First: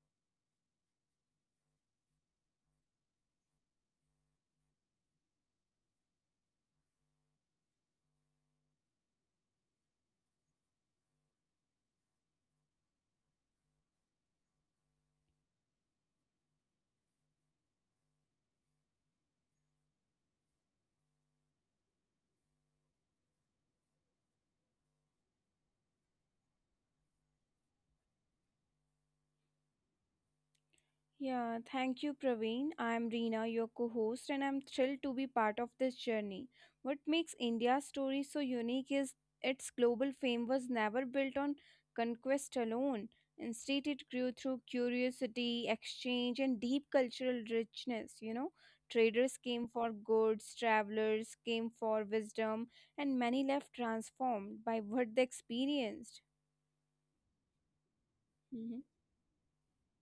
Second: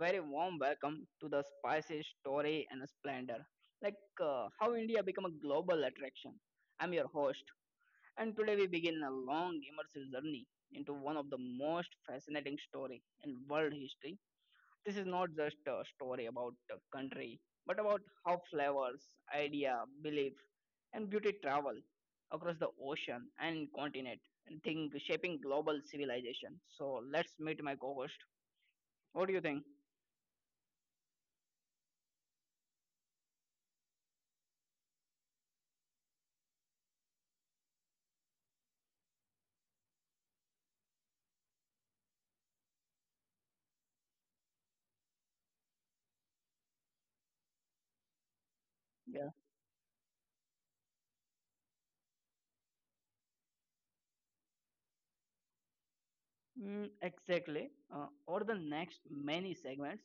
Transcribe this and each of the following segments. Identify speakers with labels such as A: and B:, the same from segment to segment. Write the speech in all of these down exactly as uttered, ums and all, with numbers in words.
A: very warm welcome to the Spicy Story and Splendor, like uh, how India become a global attraction. I'm your host, and today we begin a long immersive journey into one of the most fascinating story in world history. This is not just a story about a country, but about how flavors, idea, belief, and beauty travel across the ocean and continent, and think shaping global civilization. So let's meet my co-host. What do you think?
B: Yeah, thank you, Praveen. I'm Reena, your co host, and I'm thrilled to be part of this journey. What makes India's story so unique is its global fame was never built on conquest alone. Instead, it grew through curiosity, exchange, and deep cultural richness. You know, traders came for goods, travelers came for wisdom, and many left transformed by what they experienced.
A: Mm, exactly. Uh, over the
B: Mm-hmm.
A: next many segments,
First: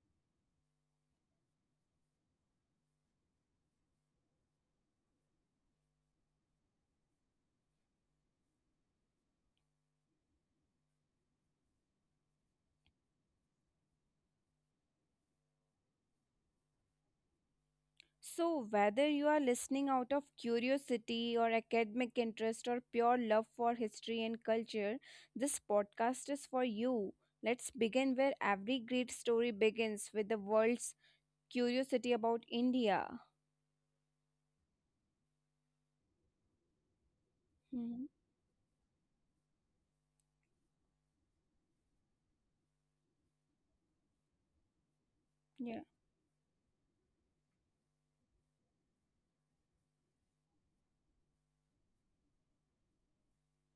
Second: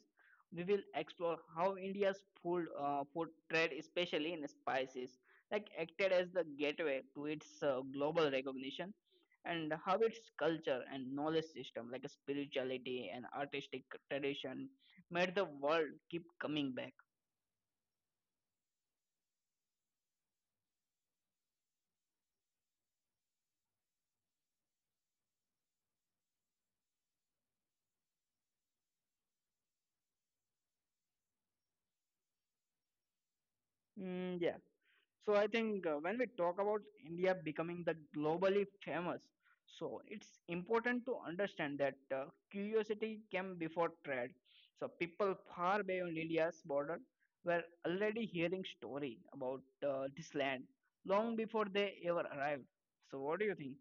A: we will explore how India's food, uh, food trade, especially in spices, like acted as the gateway to its uh, global recognition, and how its culture and knowledge system, like spirituality and artistic tradition, made the world keep coming back.
B: So, whether you are listening out of curiosity or academic interest or pure love for history and culture, this podcast is for you. Let's begin where every great story begins with the world's curiosity about India.
A: Mm, yeah. So I think uh, when we talk about India becoming the
B: Mhm.
A: globally famous, so it's important to understand that uh, curiosity came before trade. So people far
B: Yeah.
A: beyond India's border were already hearing story about uh, this land long before they ever arrived. So what do you think?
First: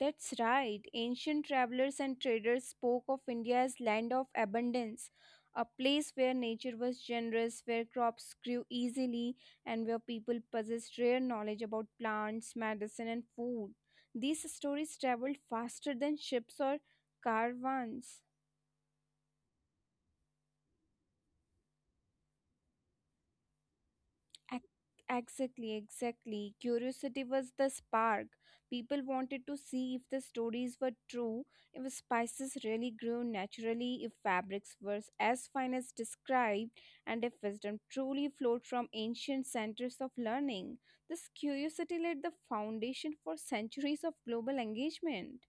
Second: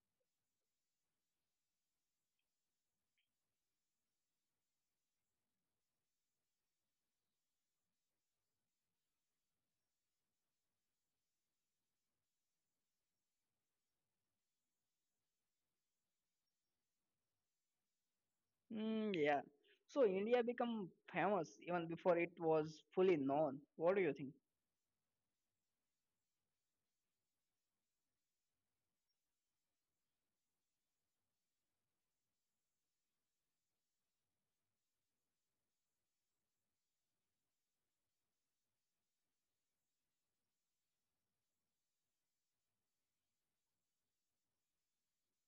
B: That's right. Ancient travelers and traders spoke of India as land of abundance, a place where nature was generous, where crops grew easily, and where people possessed rare knowledge about plants, medicine, and food. These stories traveled faster than ships or caravans.
A: Mm, yeah. So India became famous even before it was fully known. What do you think?
B: Ac- Exactly, exactly. Curiosity was the spark. People wanted to see if the stories were true, if spices really grew naturally, if fabrics were as fine as described, and if wisdom truly flowed from ancient centers of learning. This curiosity laid the foundation for centuries of global engagement,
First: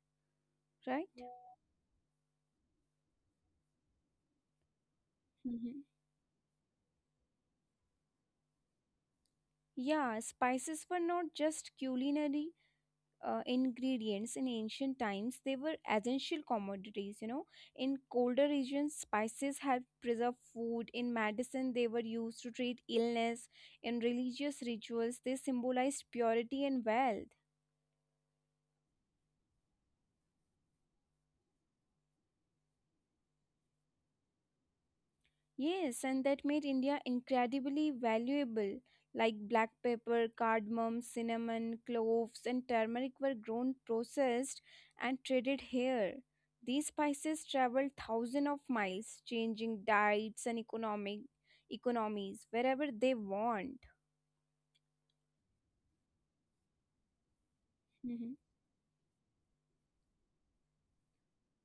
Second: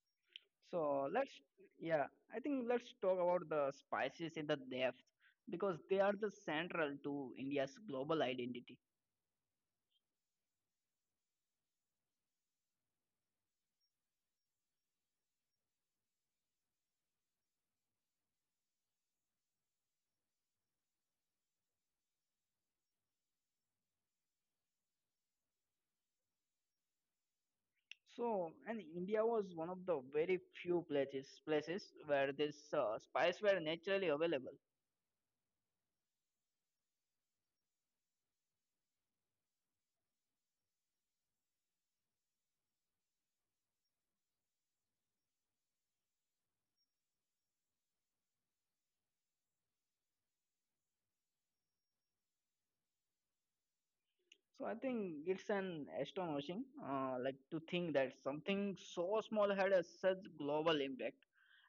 A: So
B: right? Yeah.
A: let's, yeah, I think let's talk about the spices in the depth because
B: Mhm.
A: they are the central to India's global identity.
B: Yeah, spices were not just culinary uh, ingredients in ancient times, they were essential commodities, you know. In colder regions spices helped preserve food, in medicine they were used to treat illness, in religious rituals they symbolized purity and wealth.
A: So, and India was one of the very few places places where this uh, spice were naturally available.
B: Yes, and that made India incredibly valuable. Like black pepper, cardamom, cinnamon, cloves, and turmeric were grown, processed, and traded here. These spices traveled thousands of miles, changing diets and economic economies wherever they want.
A: So I think it's an astonishing, uh, like to think that
B: Mhm.
A: something so small had a such global impact.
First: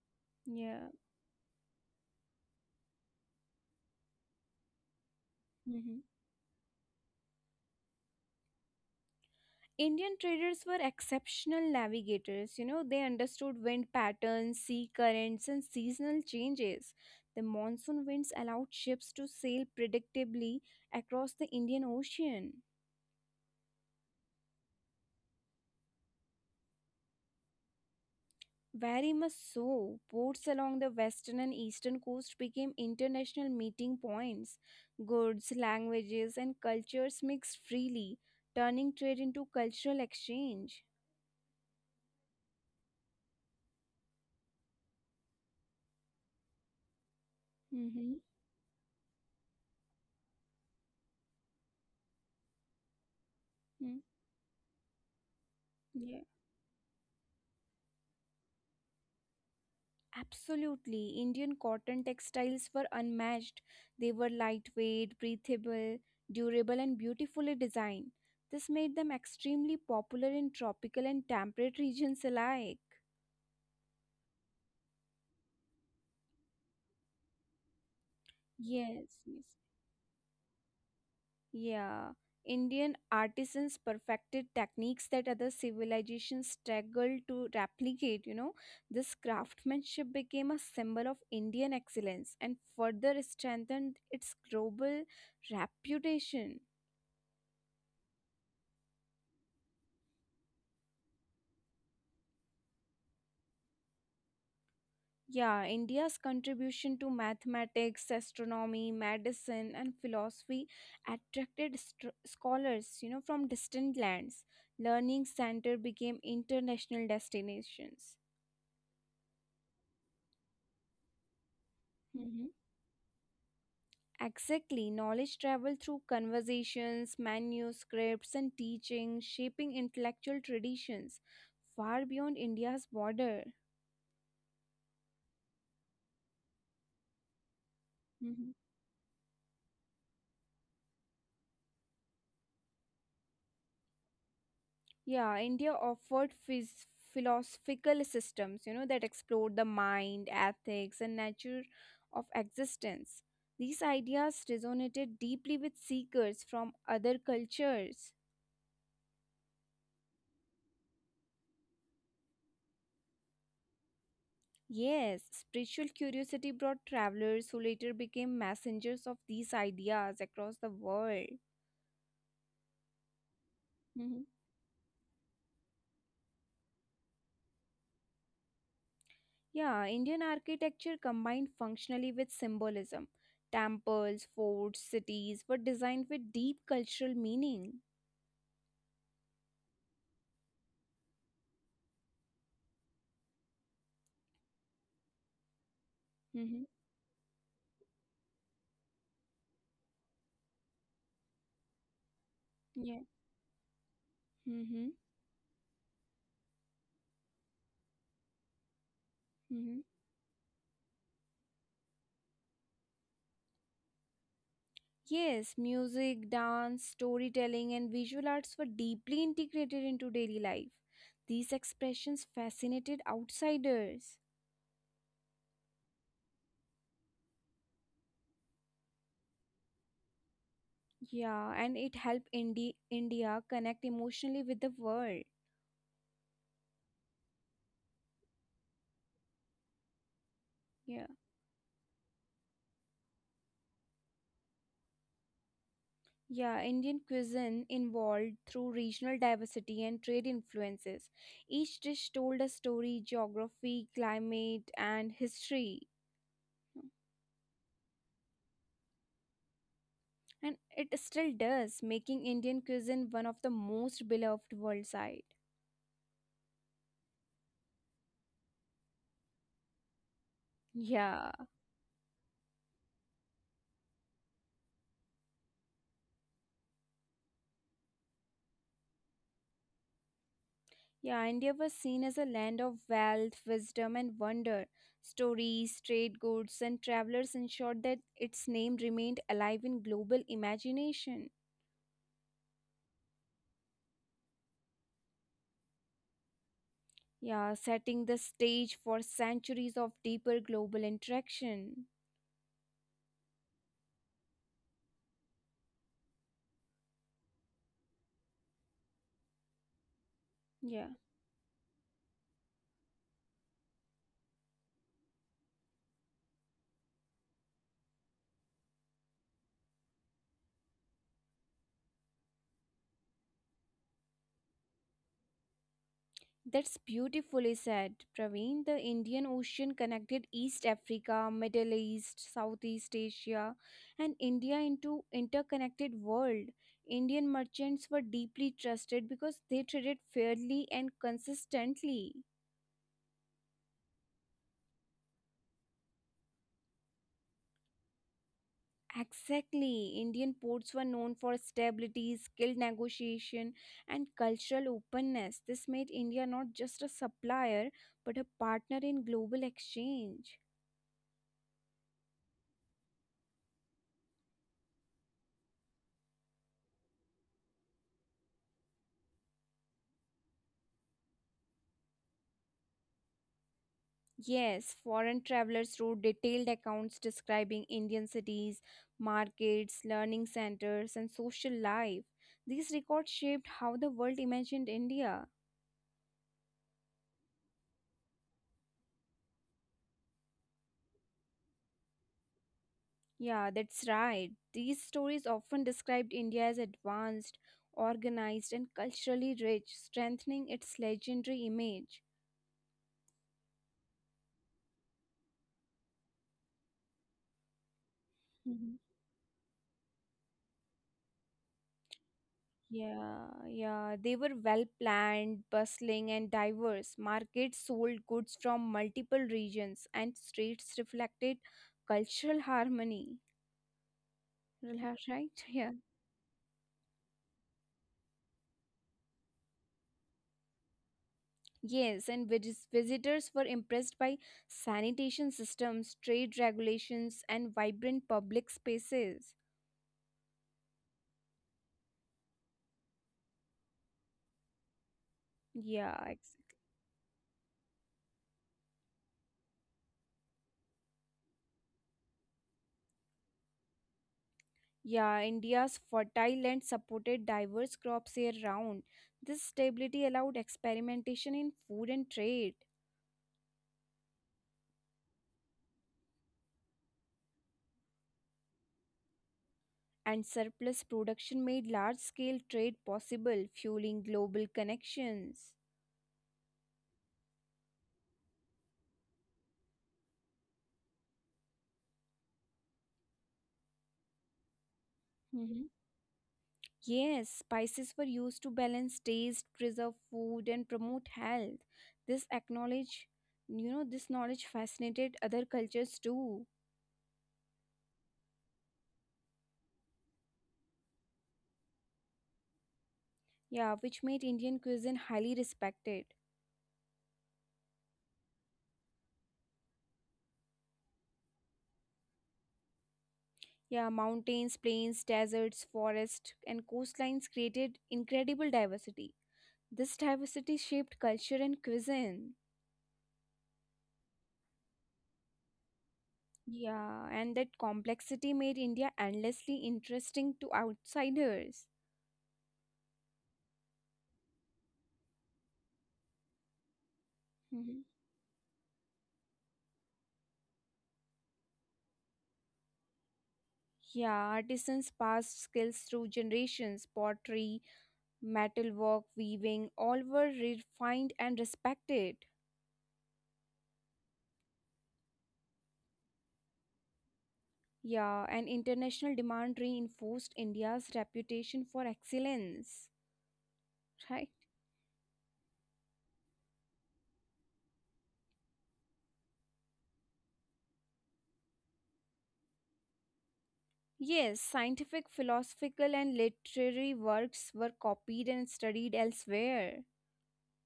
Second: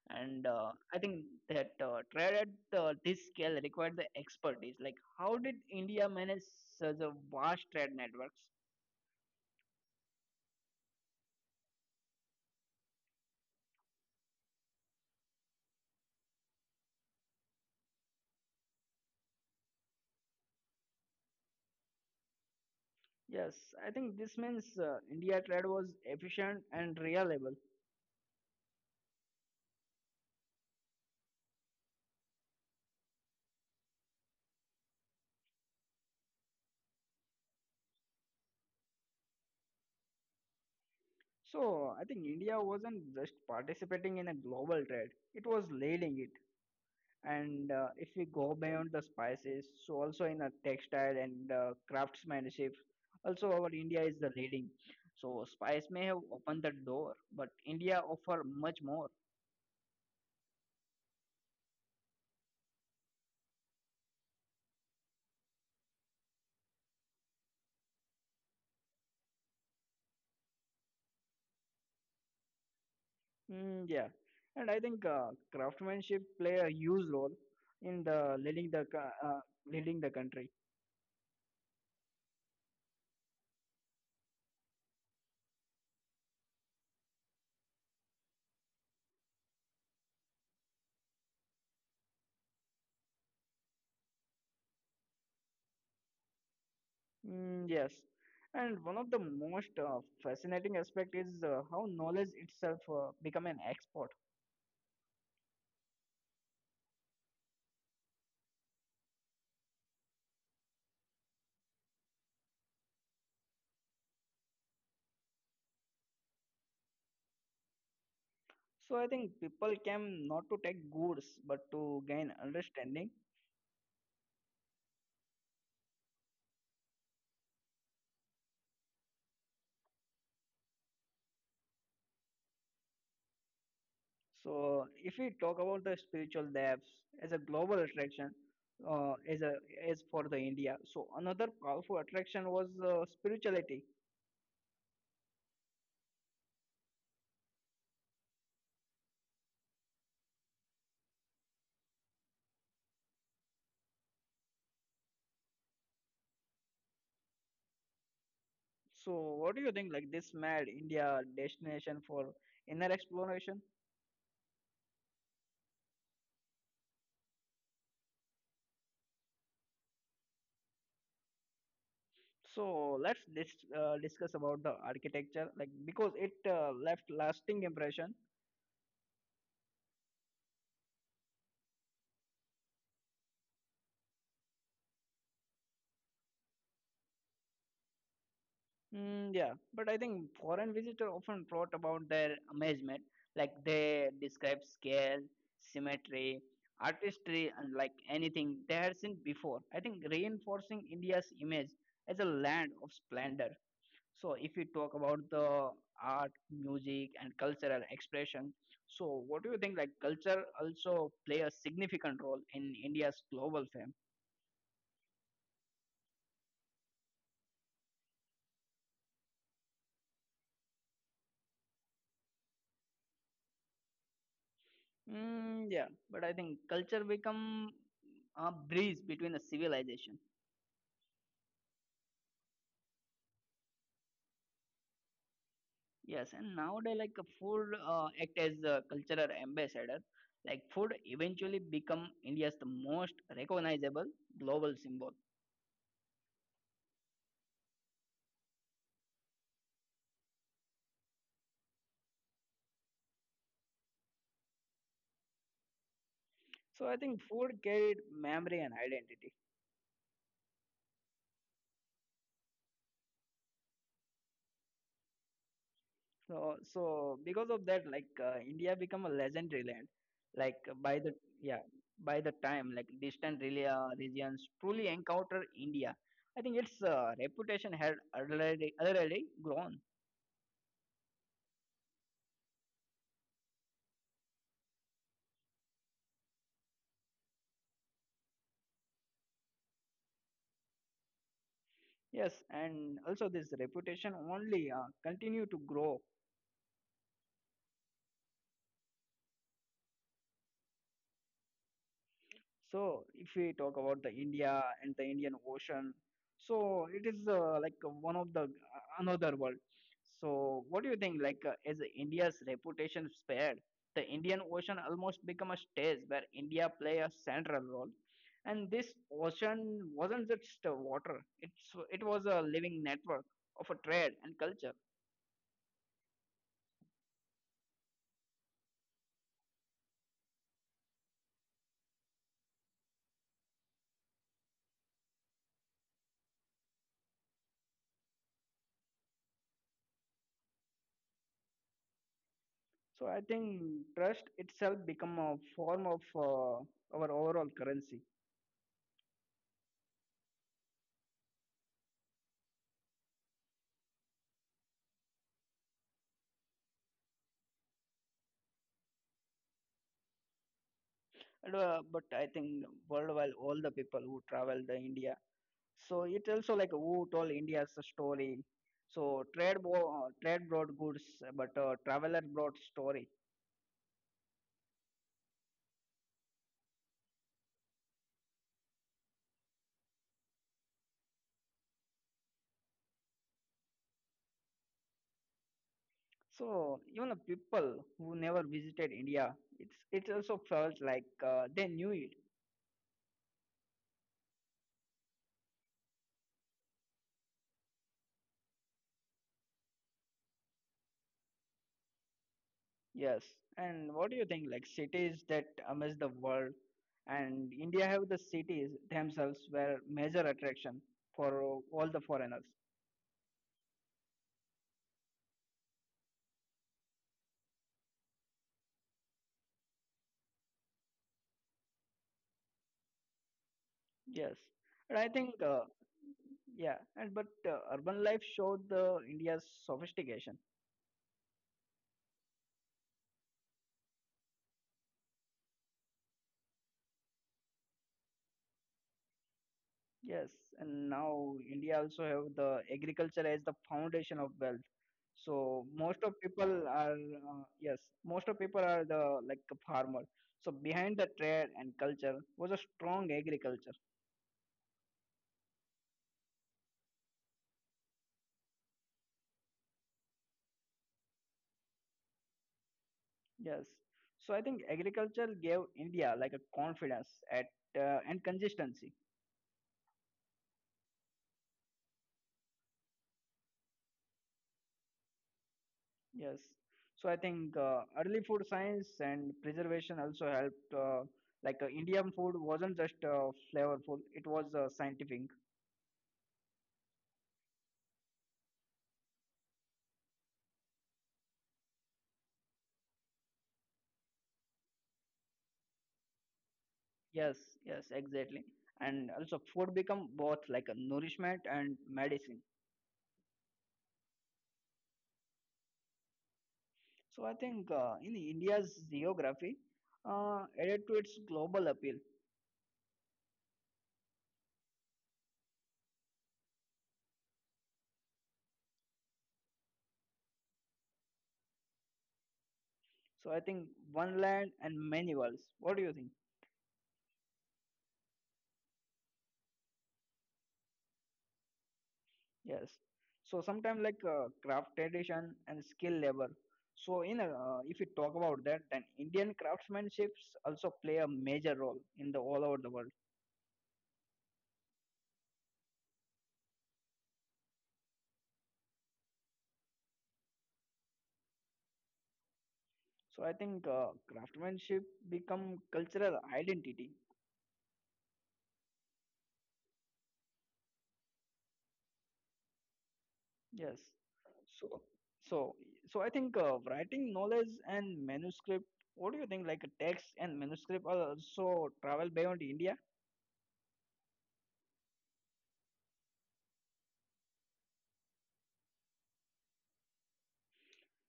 A: And uh,
B: Yeah.
A: I think that uh, trade at uh, this scale required the expertise. Like, how did
B: Mhm.
A: India manage such a vast trade networks?
B: Indian traders were exceptional navigators. You know, they understood wind patterns, sea currents, and seasonal changes. The monsoon winds allowed ships to sail predictably across the Indian Ocean.
A: Yes, I think this means uh, India trade was efficient and reliable.
B: Very much so, ports along the western and eastern coast became international meeting points. Goods, languages, and cultures mixed freely, turning trade into cultural exchange.
A: So I think India wasn't just participating in a global trade; it was leading it. And uh, if
B: Mm-hmm.
A: we go beyond the spices, so also in a textile and uh, craftsmanship, also our
B: Mm-hmm.
A: India is the leading. So spice may
B: Yeah.
A: have opened the door, but India offer much more.
B: Absolutely. Indian cotton textiles were unmatched. They were lightweight, breathable, durable, and beautifully designed. This made them extremely popular in tropical and temperate regions alike.
A: Mm, yeah, and I think uh, craftsmanship play a huge role in the leading the co-
B: Yes,
A: uh,
B: yes.
A: leading the country.
B: Yeah. Indian artisans perfected techniques that other civilizations struggled to replicate, you know. This craftsmanship became a symbol of Indian excellence and further strengthened its global reputation.
A: Mm, yes, and one of the most uh, fascinating aspect is uh, how knowledge itself uh, become an export.
B: Yeah, India's contribution to mathematics, astronomy, medicine, and philosophy attracted st- scholars, you know, from distant lands. Learning center became international destinations.
A: So I think people came not to take goods but to gain
B: Hmm.
A: understanding.
B: Exactly, knowledge traveled through conversations, manuscripts, and teaching, shaping intellectual traditions far beyond India's border.
A: So if we talk about the spiritual depths as a global attraction, uh, as a as for the India, so another powerful attraction was uh, spirituality.
B: Yeah, India offered phys- philosophical systems, you know, that explored the mind, ethics, and nature of existence. These ideas resonated deeply with seekers from other cultures.
A: So what do you think? Like this made India a destination for inner exploration.
B: Yes, spiritual curiosity brought travelers who later became messengers of these ideas across the world.
A: So let's dis- uh, discuss
B: Mhm.
A: about the architecture, like because it uh, left lasting impression.
B: Yeah, Indian architecture combined functionally with symbolism. Temples, forts, cities were designed with deep cultural meaning.
A: Mm, yeah, but I think foreign visitors often wrote about their amazement, like they describe scale, symmetry,
B: Mhm.
A: artistry, and like anything they had seen before. I think reinforcing India's image as a land of
B: Yeah.
A: splendor. So, if we talk
B: Mm-hmm.
A: about the art, music, and cultural expression, so what do you think? Like
B: Mm-hmm.
A: culture also play a significant role in India's global fame.
B: Yes, music, dance, storytelling, and visual arts were deeply integrated into daily life. These expressions fascinated outsiders.
A: Mm, yeah, but I think culture become a bridge between the civilization.
B: Yeah, and it helped Indi- India connect emotionally with the world.
A: Yes, and nowadays like food uh, act as a cultural ambassador. Like food
B: Yeah.
A: eventually become India's the most recognizable global symbol.
B: Yeah, Indian cuisine evolved through regional diversity and trade influences. Each dish told a story, geography, climate, and history.
A: So I think food carried memory and identity.
B: And it still does, making Indian cuisine one of the most beloved worldwide.
A: So so because of that like uh, India become a legendary land like uh, by the
B: Yeah,
A: yeah by the time like distant rela uh, regions truly encounter India. I think its uh, reputation had already already grown.
B: yeah, India was seen as a land of wealth, wisdom, and wonder. Stories, trade goods, and travelers ensured that its name remained alive in global imagination.
A: Yes, and also this reputation only uh, continue to grow.
B: Yeah, setting the stage for centuries of deeper global interaction.
A: So if we talk about the India and the Indian Ocean, so it is uh, like uh, one of the uh, another world. So what do you
B: Yeah.
A: think? Like, uh, is India's reputation spared? The Indian Ocean almost become a stage where India play a central role, and this ocean wasn't just uh, water. It's it was a living network of a trade and culture.
B: That's beautifully said, Praveen. The Indian Ocean connected East Africa, Middle East, Southeast Asia, and India into interconnected world. Indian merchants were deeply trusted because they traded fairly and consistently.
A: So I think trust itself become a form of uh, our overall currency.
B: Exactly. Indian ports were known for stability, skilled negotiation, and cultural openness. This made India not just a supplier, but a partner in global exchange.
A: And, uh, but I think worldwide, all the people who travel the India. So it also like who told India's story. So trade bo- uh, trade brought goods, but uh, traveler brought story.
B: Yes, foreign travelers wrote detailed accounts describing Indian cities, markets, learning centers, and social life. These records shaped how the world imagined India.
A: So even the people who never visited India, it's it also felt like uh, they knew it.
B: Yeah, that's right. These stories often described India as advanced, organized, and culturally rich, strengthening its legendary image.
A: Yes. And what do you think? Like cities that amaze the world, and India have the cities
B: Mm-hmm.
A: themselves were major attraction for all the foreigners.
B: Yeah, yeah. They were well planned, bustling, and diverse. Markets sold goods from multiple regions, and streets reflected cultural harmony.
A: Yes. And
B: Well,
A: I think
B: right?
A: uh,
B: Yeah.
A: yeah, and but uh, urban life showed the India's sophistication.
B: Yes, and vis- visitors were impressed by sanitation systems, trade regulations, and vibrant public spaces.
A: Yes, and now India also have the agriculture as the foundation of wealth. So most of
B: Yeah, ex-
A: people are uh, yes, most of people are the like a farmer. So behind the trade and culture was a strong agriculture.
B: yeah. India's fertile land supported diverse crops year round. This stability allowed experimentation in food and trade.
A: Yes, so I think agriculture gave India like a confidence at uh, and consistency.
B: And surplus production made large scale trade possible, fueling global connections.
A: Yes. So I think uh, early food science and preservation also helped. Uh, like uh, Indian food wasn't just uh, flavorful; it was uh, scientific.
B: Hmm. Yes, spices were used to balance taste, preserve food, and promote health. This acknowledge, you know, this knowledge fascinated other cultures too.
A: Yes, yes, exactly. And also, food become both like a nourishment and medicine.
B: Yeah, which made Indian cuisine highly respected.
A: So I think uh, in India's geography, uh, added to its global appeal.
B: Yeah, mountains, plains, deserts, forests, and coastlines created incredible diversity. This diversity shaped culture and cuisine.
A: So I think one land and many worlds. What do you think?
B: Yeah, and that complexity made India endlessly interesting to outsiders.
A: Yes. So sometimes like uh, craft tradition and skill level. So in uh, if you
B: Mhm.
A: talk about that, then Indian craftsmanships also play a major role in the all over the world.
B: Yeah, artisans passed skills through generations. Pottery, metalwork, weaving, all were refined and respected.
A: So I think uh, craftsmanship become cultural identity.
B: Yeah, and international demand reinforced India's reputation for excellence.
A: Yes.
B: Right?
A: So so so I think uh, writing knowledge and manuscript. What do you think? Like text and manuscript are also travel beyond India.
B: Yes, scientific, philosophical, and literary works were copied and studied elsewhere.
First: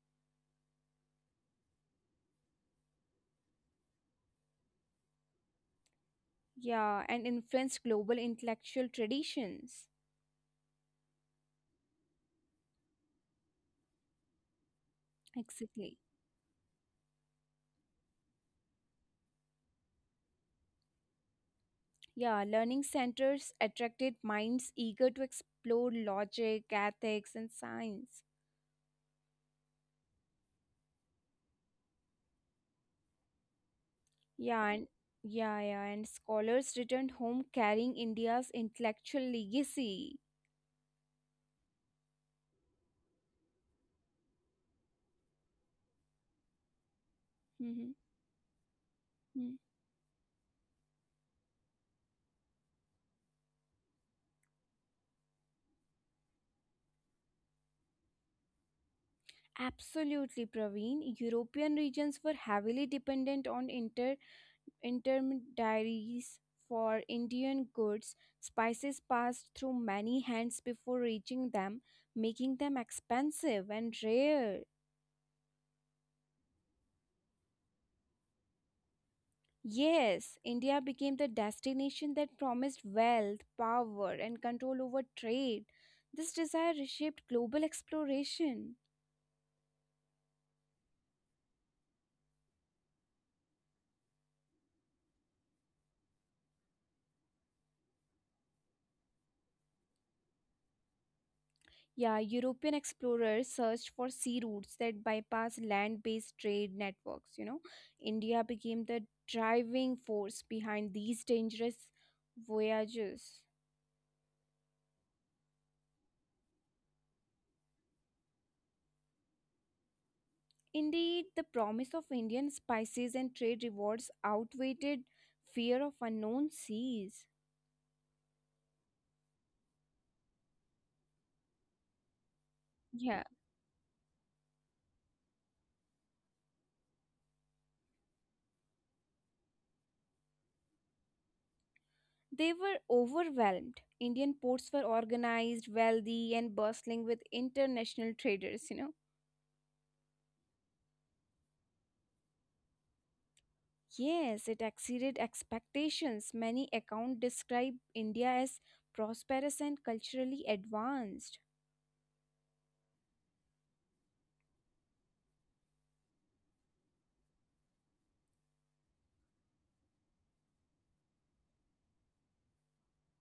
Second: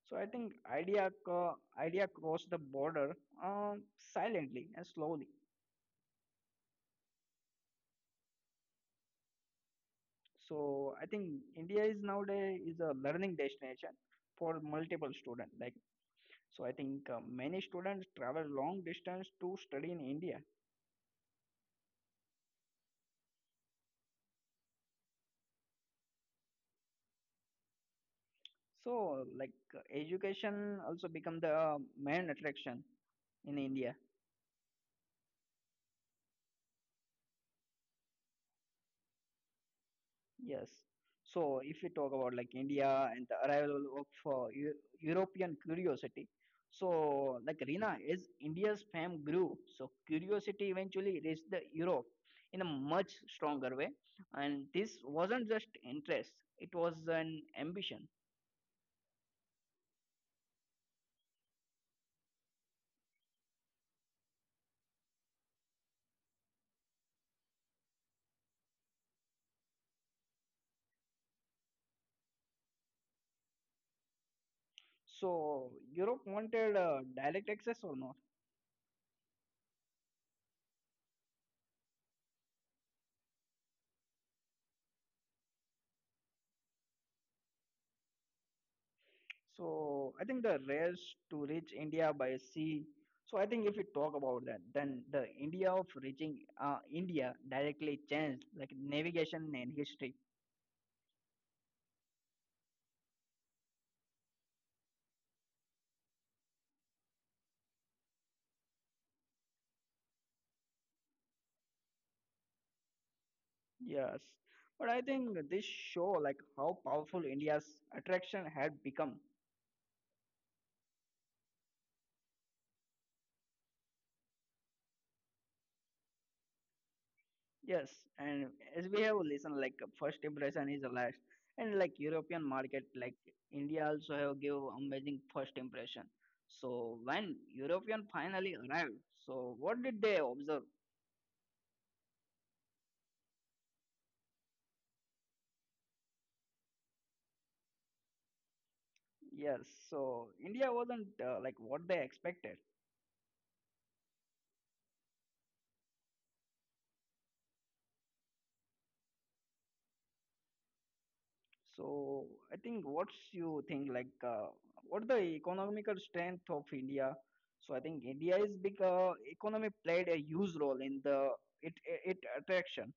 A: So I think idea co- idea cross the border uh, silently and slowly.
B: Yeah, and influenced global intellectual traditions.
A: So I think India is nowadays is a learning destination for multiple students. Like
B: Exactly.
A: so, I think uh, many students travel long distance to study in India.
B: Yeah, learning centers attracted minds eager to explore logic, ethics, and science.
A: So like uh, education also become the uh, main attraction in India.
B: Yeah, and yeah, yeah, and scholars returned home carrying India's intellectual legacy.
A: Yes. So if you talk about like India and the arrival of uh, Eu- European curiosity, so like
B: Mhm.
A: Rina, as India's fame
B: Mm.
A: grew, so curiosity eventually reached the Europe in a much stronger way, and this wasn't just interest; it was an ambition.
B: Absolutely, Praveen. European regions were heavily dependent on inter intermediaries for Indian goods. Spices passed through many hands before reaching them, making them expensive and rare.
A: So Europe wanted uh, direct access or not?
B: Yes, India became the destination that promised wealth, power, and control over trade. This desire reshaped global exploration.
A: So I think the race to reach India by sea. So I think if we talk about that, then the India of reaching uh, India directly changed like navigation and history.
B: Yeah, European explorers searched for sea routes that bypass land based trade networks. You know, India became the driving force behind these dangerous voyages.
A: Yes, but I think this show like how powerful India's attraction had become.
B: Indeed, the promise of Indian spices and trade rewards outweighed fear of unknown seas.
A: Yes, and as we have listened, like first impression is the last, and like European market,
B: Yeah.
A: like India also have give amazing first impression. So when European finally arrived, so what did they observe?
B: They were overwhelmed. Indian ports were organized, wealthy, and bustling with international traders, you know.
A: Yes, so India wasn't uh, like what they expected.
B: Yes, it exceeded expectations. Many accounts describe India as prosperous and culturally advanced.
A: So I think what's you think like uh, what the economical strength of India? So I think India is big. Uh, economy played a huge role in the it it attraction.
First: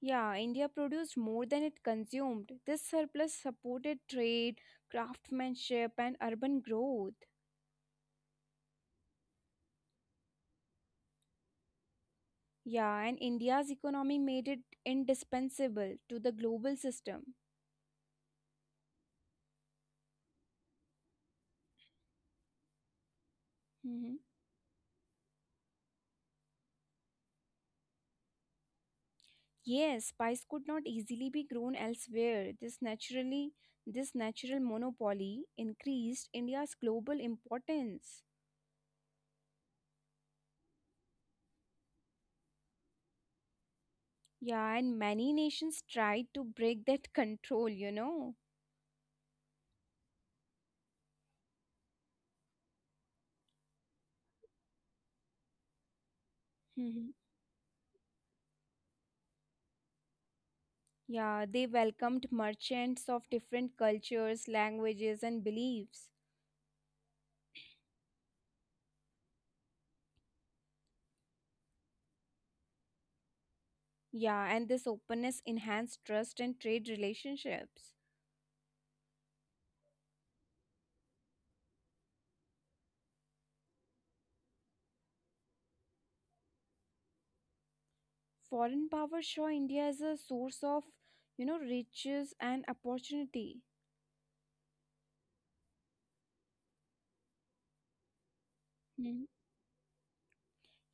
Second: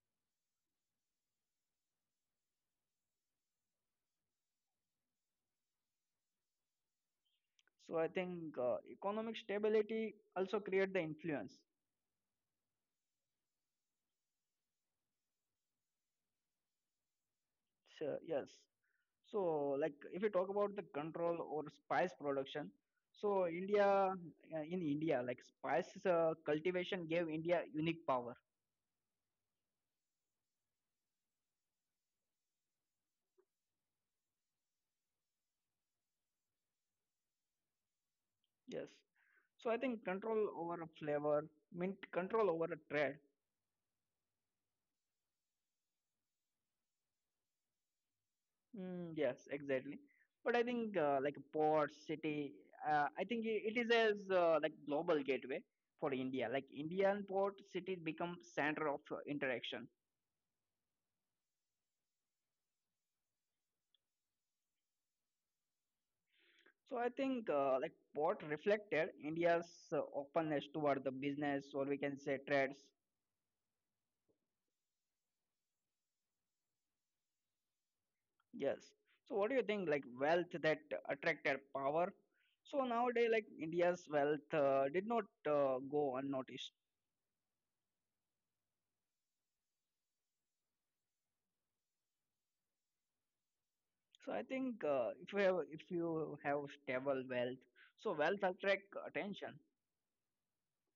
B: Yeah, India produced more than it consumed. This surplus supported trade, craftsmanship, and urban growth.
A: So I think uh, economic stability also create the influence.
B: Yeah, and India's economy made it indispensable to the global system.
A: So, yes. So like if you talk about the control or spice production, so India
B: Mhm.
A: uh, in India like spice uh, cultivation gave India unique power.
B: Yes, spice could not easily be grown elsewhere. This naturally this natural monopoly increased India's global importance.
A: Yes. So I think control over a flavor, mean control over a trade.
B: Yeah, and many nations tried to break that control, you know.
A: Mm, yes, exactly. But I think uh, like port, city, uh, I think i- it is as uh, like global gateway for India. Like
B: Mhm.
A: Indian port cities become center of uh, interaction.
B: Yeah, they welcomed merchants of different cultures, languages and beliefs.
A: So I think uh, like port reflected India's uh, openness toward the business or we can say trades.
B: Yeah, and this openness enhanced trust and trade relationships.
A: Yes. So what do you think like wealth that attracted power? So nowadays like India's wealth uh, did not uh, go unnoticed.
B: Foreign powers saw India as a source of, you know, riches and opportunity.
A: So I think uh, if you have if you have stable wealth, so wealth attract attention.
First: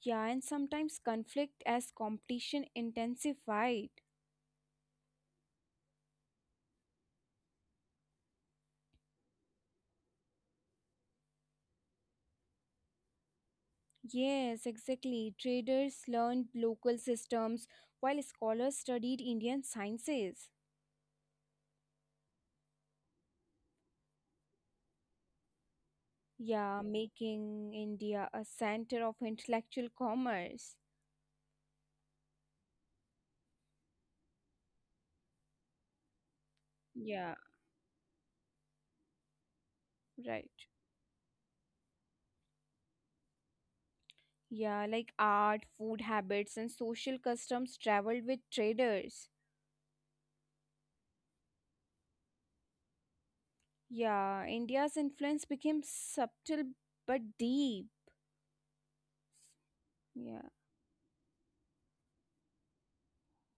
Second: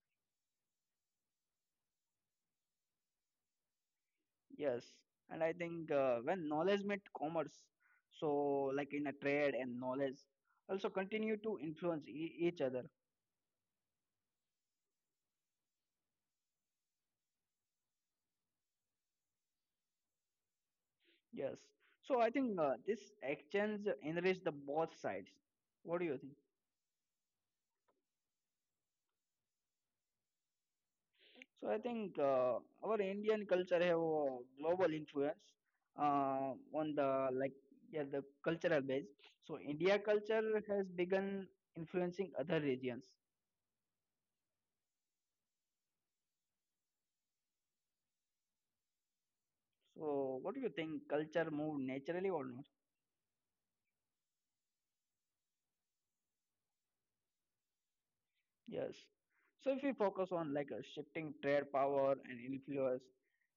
B: Yeah, and sometimes conflict as competition intensified.
A: Yes. And I think uh, when knowledge met commerce, so like in a trade and knowledge also continue to influence e- each other.
B: Yes, exactly. Traders learned local systems while scholars studied Indian sciences.
A: Yes. So I think uh, this exchange enrich the both sides. What do you think?
B: Yeah, making India a center of intellectual commerce.
A: So I think uh, our Indian culture have a global influence uh, on the
B: Yeah,
A: like yeah the cultural base. So India culture
B: right.
A: has begun influencing other regions.
B: Yeah, like art, food habits, and social customs traveled with traders.
A: So what do you think? Culture move naturally or not?
B: Yeah, India's influence became subtle but deep.
A: Yes. So if we focus
B: Yeah.
A: on like a shifting trade power and influence,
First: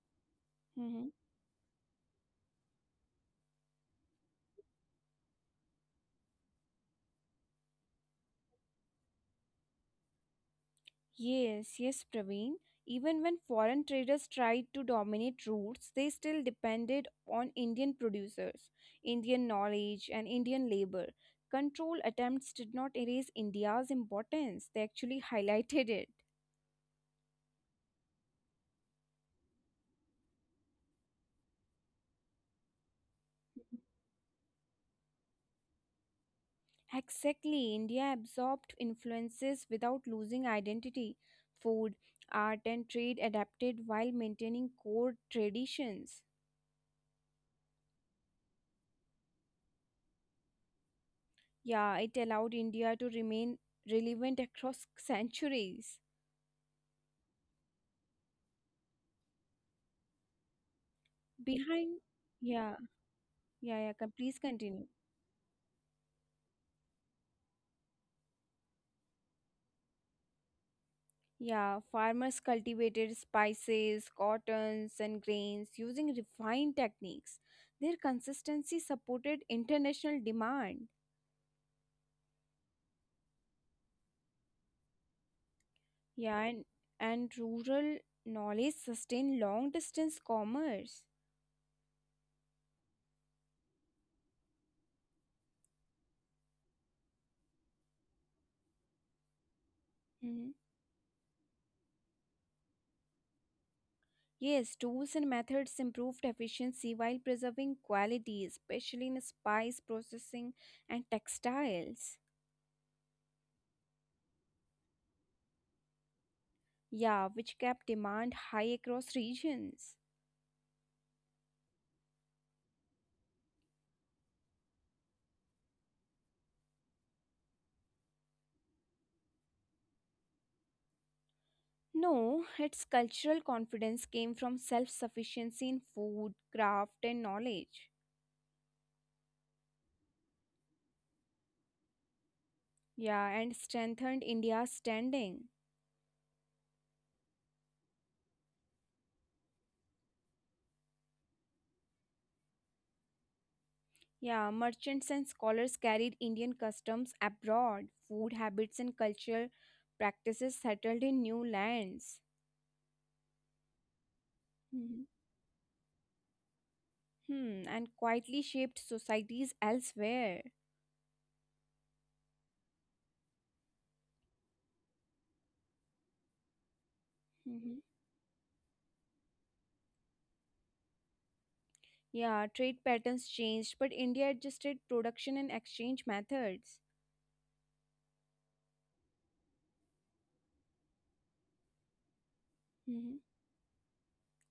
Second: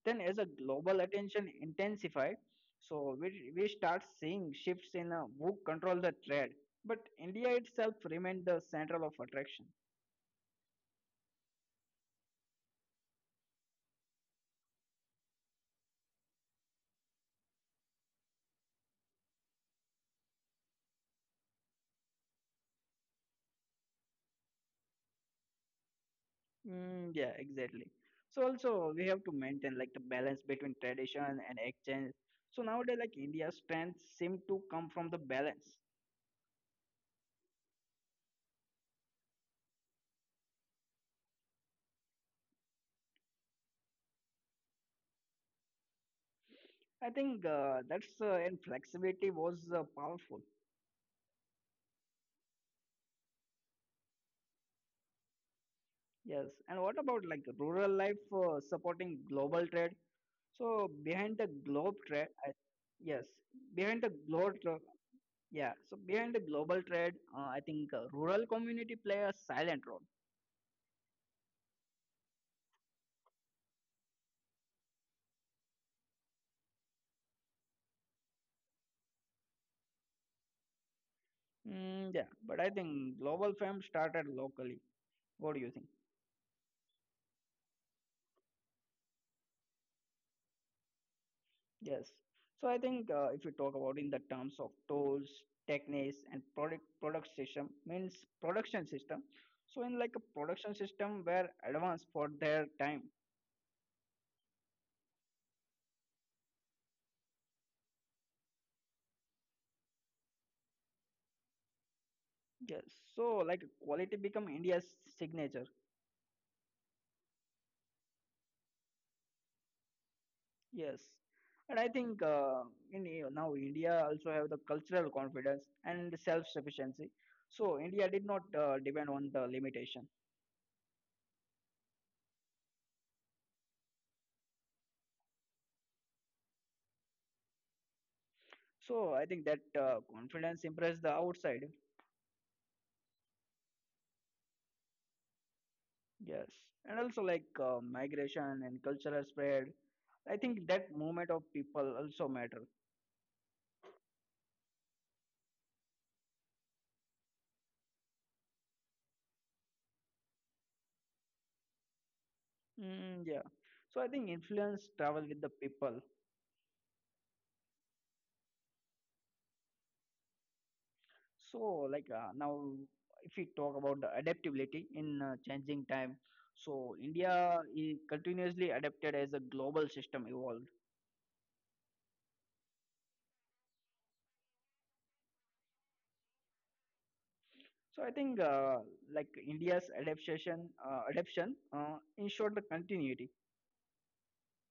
A: then as a global
B: Mhm.
A: attention intensified, so we we start seeing shifts in uh, who control the trade. But India itself remained the central of attraction.
B: Yes, yes, Praveen. Even when foreign traders tried to dominate routes, they still depended on Indian producers, Indian knowledge, and Indian labor. Control attempts did not erase India's importance, they actually highlighted it.
A: Mm, yeah, exactly. So also we have to maintain like the balance between tradition and exchange. So nowadays, like India's strength seem to come from the balance.
B: Exactly, India absorbed influences without losing identity. Food, art, and trade adapted while maintaining core traditions.
A: I think uh, that's uh, and flexibility was uh, powerful.
B: Yeah, it allowed India to remain relevant across centuries.
A: Yes. And what about like rural life uh, supporting global trade? So behind the globe
B: Behind,
A: trade, I,
B: yeah,
A: yes,
B: yeah, yeah.
A: behind
B: Can
A: the
B: please
A: globe, tra-
B: continue.
A: yeah. So behind the global trade, uh, I think uh, rural community play a silent role.
B: Yeah, farmers cultivated spices, cottons, and grains using refined techniques. Their consistency supported international demand.
A: Mm, yeah, but I think global fame started locally. What do you think?
B: Yeah, and, and rural knowledge sustained long distance commerce.
A: Yes. So I think uh, if you talk about in the terms of tools, techniques, and product product system means production system. So in like a
B: Mhm.
A: production system were advanced for their time.
B: Yes, tools and methods improved efficiency while preserving quality, especially in spice processing and textiles.
A: Yes. So like quality become India's signature.
B: Yeah, which kept demand high across regions.
A: Yes. And I think uh, in uh, now India also have the cultural confidence and self sufficiency. So India did not uh, depend on the limitation.
B: No, its cultural confidence came from self sufficiency in food, craft, and knowledge.
A: So I think that uh, confidence impressed the outside.
B: Yeah, and strengthened India's standing.
A: Yes, and also like uh, migration and cultural spread. I think that movement of people also matter.
B: Yeah, merchants and scholars carried Indian customs abroad, food habits and cultural practices settled in new lands.
A: Mm, yeah. So I think influence
B: Mhm.
A: travel with the people.
B: Hmm, and quietly shaped societies elsewhere.
A: So like uh, now, if we talk about the adaptability in uh, changing time, so India
B: Mhm.
A: is continuously adapted as a global system evolved.
B: Yeah, trade patterns changed, but India adjusted production and exchange methods.
A: So I think uh, like India's adaptation, uh, adaptation uh, ensured the continuity.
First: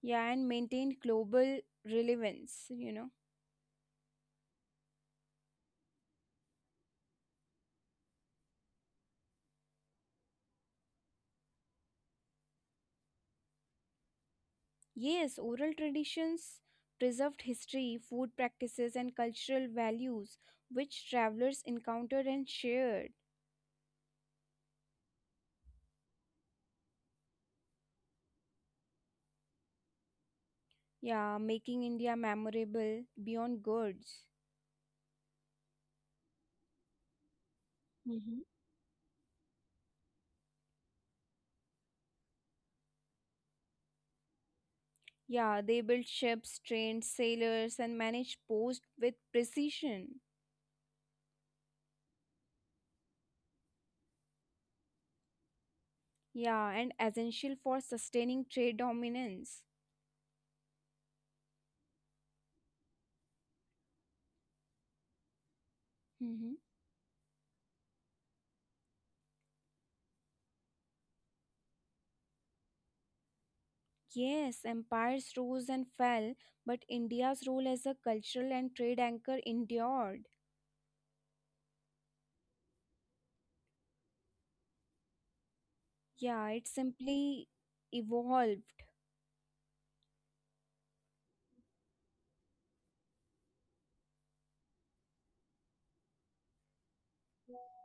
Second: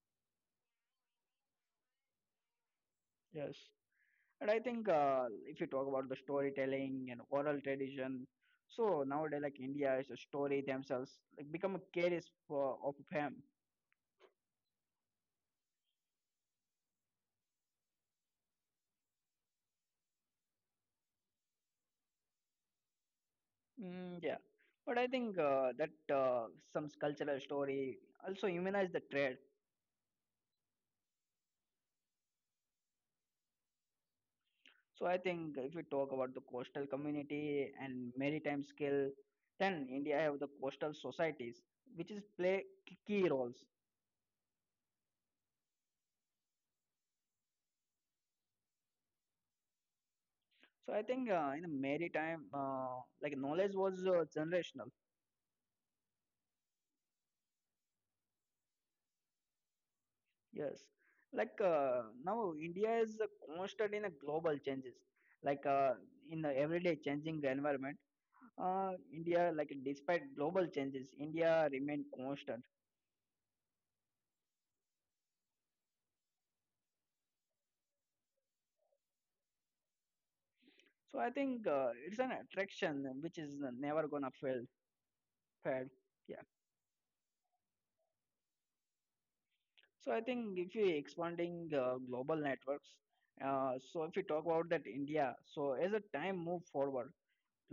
B: Yeah, and maintained global relevance, you know.
A: Yes. And I think uh, if you talk about the storytelling and oral tradition, so nowadays like India is a story themselves like become a carries for of fame.
B: Yes, oral traditions preserved history, food practices, and cultural values which travelers encountered and shared.
A: Mm, yeah, but I think uh, that uh, some cultural story also humanize the trade.
B: Yeah, making India memorable beyond goods.
A: So I think if we talk about the coastal community
B: Hmm.
A: and maritime skill, then India have the coastal societies which is play key roles.
B: Yeah, they built ships, trained sailors, and managed posts with precision.
A: So I think uh, in the maritime, uh, like knowledge was uh, generational.
B: Yeah, and essential for sustaining trade dominance.
A: Yes, like uh, now India is uh, constant in a global changes. Like uh, in the everyday changing environment, uh, India like despite global changes, India remain constant.
B: Yes, empires rose and fell, but India's role as a cultural and trade anchor endured.
A: So I think uh, it's an attraction which is never gonna fail. Fail.
B: Yeah,
A: Yeah.
B: it simply evolved.
A: So I think if you expanding uh, global networks, uh, so if you talk about that India, so as a time move forward,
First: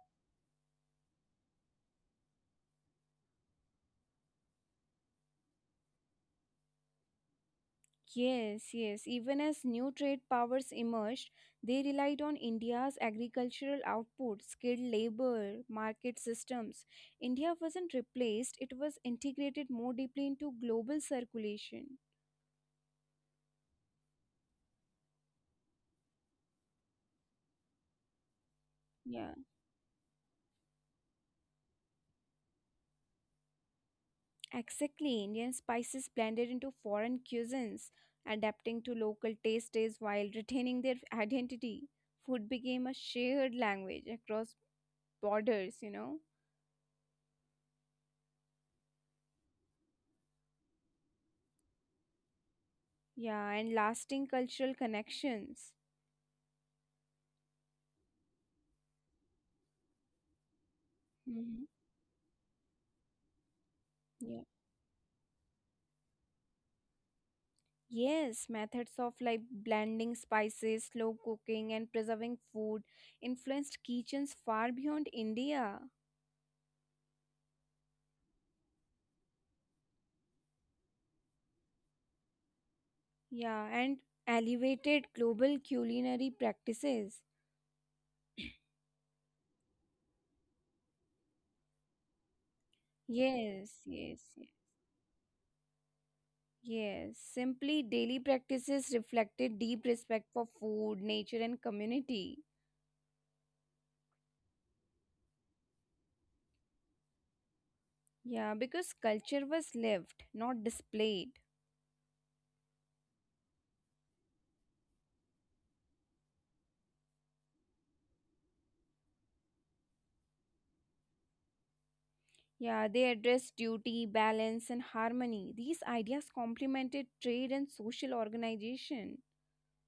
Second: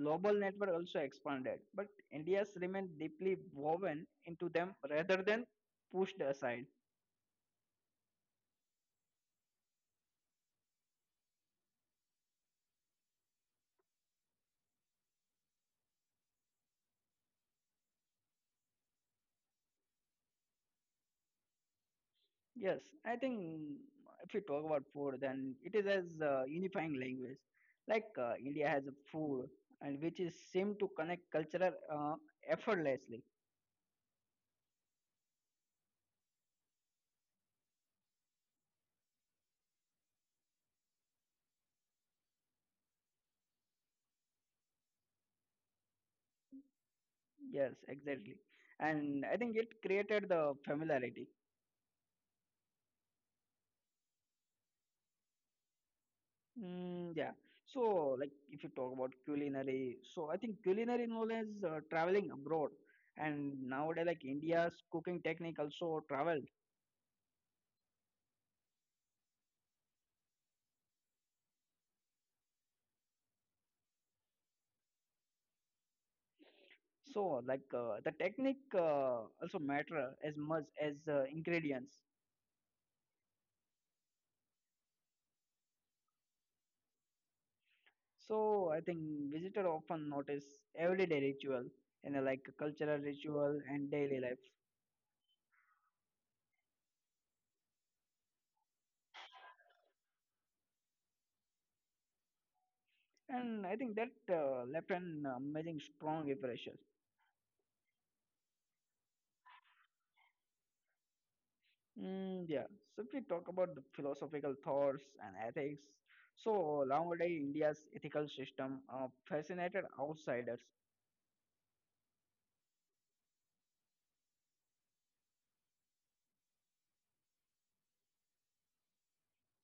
A: global network also expanded, but India's remained deeply woven into them rather than pushed aside.
B: Yes, yes. Even as new trade powers emerged, they relied on India's agricultural output, skilled labor, market systems. India wasn't replaced, it was integrated more deeply into global circulation.
A: Yes, I think if we talk about food, then it is as uh, unifying language. Like uh, India has a
B: Yeah.
A: food, and which is seem to connect cultural uh, effortlessly.
B: Exactly, Indian spices blended into foreign cuisines, adapting to local tastes while retaining their identity. Food became a shared language across borders, you know?
A: Yes, exactly. And I think it created the familiarity.
B: Yeah, and lasting cultural connections.
A: Mm, yeah. So, like, if you talk about culinary, so I think culinary knowledge uh,
B: Hmm.
A: traveling abroad, and nowadays, like, India's
B: Yeah.
A: cooking technique also traveled.
B: Yes, methods of like blending spices, slow cooking, and preserving food influenced kitchens far beyond India.
A: So, like, uh, the technique uh, also matter as much as uh, ingredients.
B: Yeah, and elevated global culinary practices.
A: So, I think visitor often notice everyday ritual and uh, like cultural ritual
B: Yes,
A: and
B: yes,
A: daily
B: yes.
A: life,
B: Yes, simply daily practices reflected deep respect for food, nature, and community.
A: and I think that uh, left an amazing strong impression.
B: Yeah, because culture was lived, not displayed.
A: Mm, yeah. So if we talk about the philosophical thoughts and ethics, so nowadays India's ethical system uh, fascinated outsiders.
B: Yeah, they addressed duty, balance, and harmony. These ideas complemented trade and social organization.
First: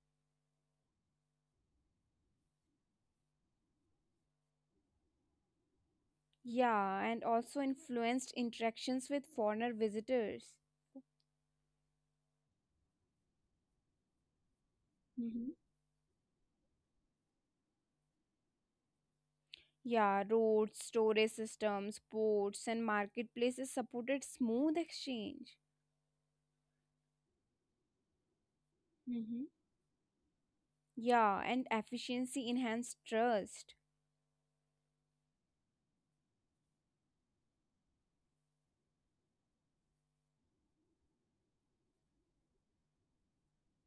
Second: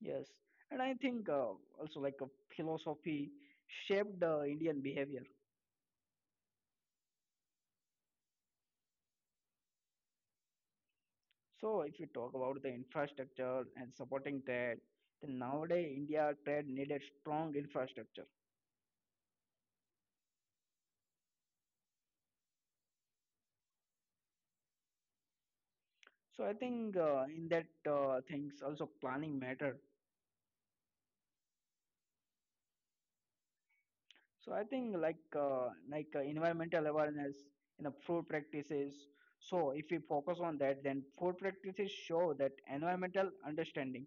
A: Yes, and I think uh, also like a philosophy shaped the Indian behavior.
B: Yeah, and also influenced interactions with foreigner visitors.
A: So if we talk about the infrastructure and supporting trade, then
B: Hmm.
A: nowadays India trade needed strong infrastructure.
B: Yeah, roads, storage systems, ports, and marketplaces supported smooth exchange.
A: So I think uh, in that uh, things also planning
B: Mhm.
A: matter.
B: Yeah, and efficiency enhanced trust.
A: So I think like uh, like uh, environmental awareness in the food practices. So if we focus on that, then food practices show that environmental understanding.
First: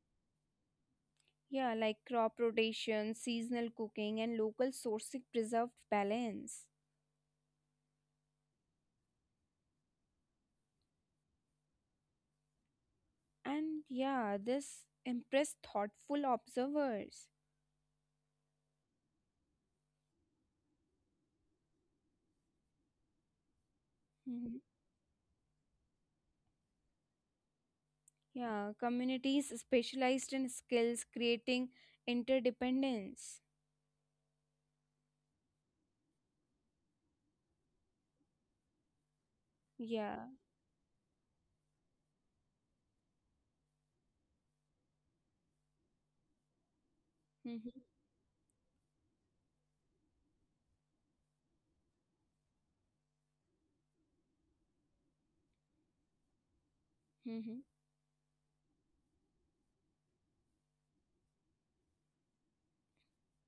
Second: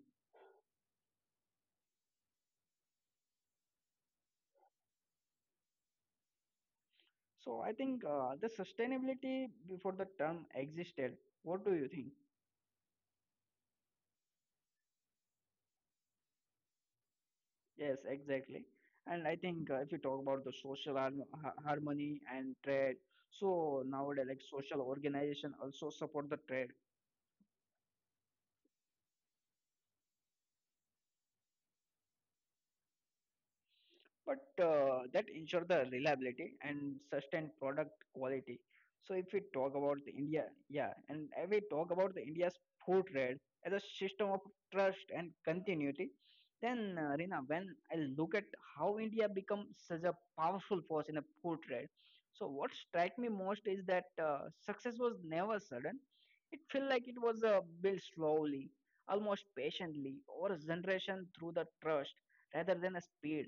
B: Yeah, like crop rotation, seasonal cooking, and local sourcing preserved balance.
A: So I think uh, the sustainability before the term existed. What do you think?
B: And yeah, this impressed thoughtful observers.
A: Yes, exactly. And I think uh, if you talk about the social har- ha- harmony and trade, so nowadays like
B: Mhm.
A: social organization also support the trade.
B: Yeah, communities specialized in skills creating interdependence.
A: But uh, that ensure the reliability and sustained product quality. So if we talk about the
B: Yeah.
A: India, yeah, and if we talk about the India's food trade as a system of trust and continuity, then uh, Rina, when
B: Mhm.
A: I look at how India become such a powerful force in the food trade, so what strike me most is that uh, success was never sudden. It felt like it was uh,
B: Mhm.
A: built slowly, almost patiently, over a generation through the trust rather than a speed.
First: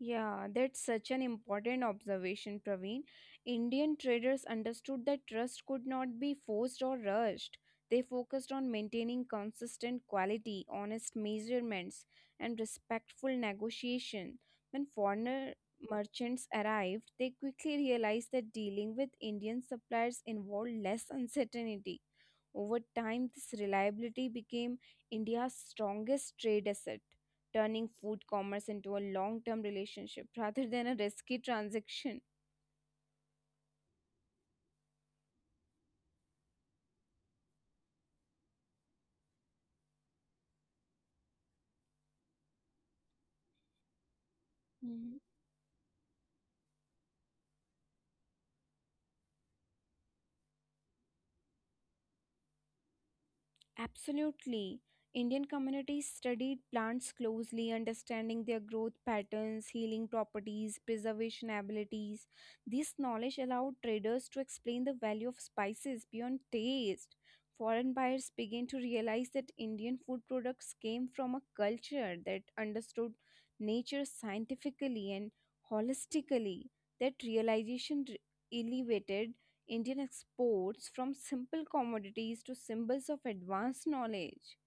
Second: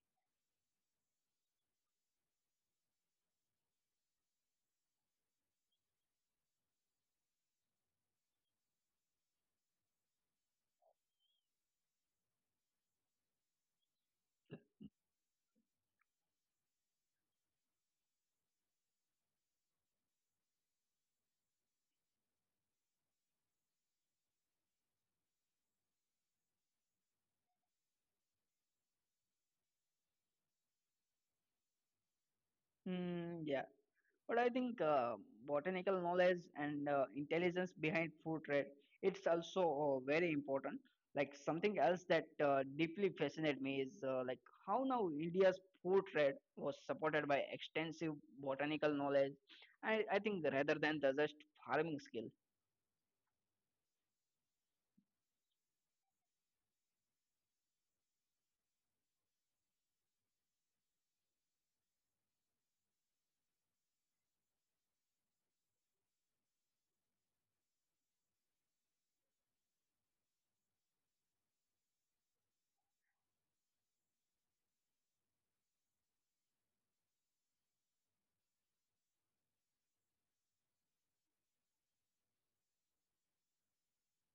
B: Yeah, that's such an important observation, Praveen. Indian traders understood that trust could not be forced or rushed. They focused on maintaining consistent quality, honest measurements, and respectful negotiation. When foreigner merchants arrived, they quickly realized that dealing with Indian suppliers involved less uncertainty over time, this reliability became India's strongest trade asset, turning food commerce into a long term relationship rather than a risky transaction.
A: Mm, yeah, but I think uh, botanical knowledge and uh, intelligence behind food trade it's also uh, very important. Like something else that uh, deeply fascinated me is uh, like how now India's food trade was supported by extensive botanical knowledge. I, I think rather than the just farming skill.
B: Absolutely. Indian communities studied plants closely, understanding their growth patterns, healing properties, preservation abilities. This knowledge allowed traders to explain the value of spices beyond taste. Foreign buyers began to realize that Indian food products came from a culture that understood nature scientifically and holistically. That realization re- elevated Indian exports from simple commodities to symbols of advanced knowledge.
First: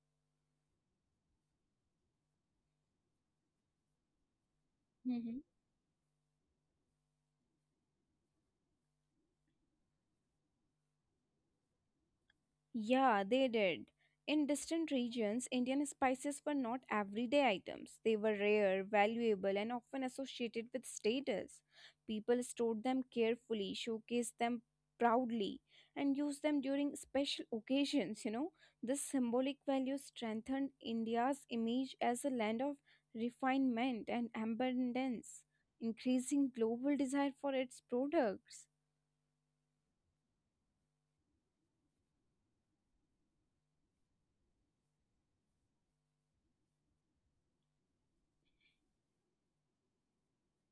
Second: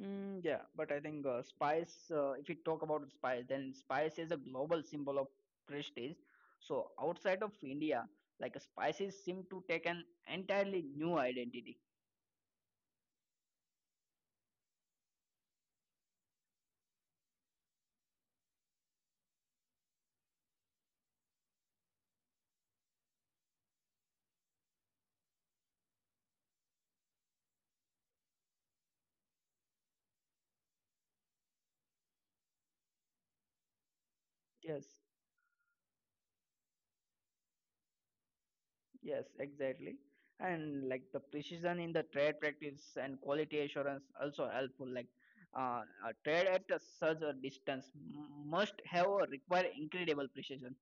A: Mm, yeah, but I think uh, spice, uh, if we talk about spice, then spice is a global symbol of prestige. So outside of India, like spices seem to take an entirely new identity.
B: Yeah, they did. In distant regions, Indian spices were not everyday items. They were rare, valuable, and often associated with status. People stored them carefully, showcased them proudly, and used them during special occasions. You know, this symbolic value strengthened India's image as a land of refinement and
A: Yes,
B: abundance, increasing global desire for its products.
A: yes, exactly. And like the precision in the trade practice and quality assurance also helpful. Like uh, a trade at a such a distance m- must have or require incredible precision.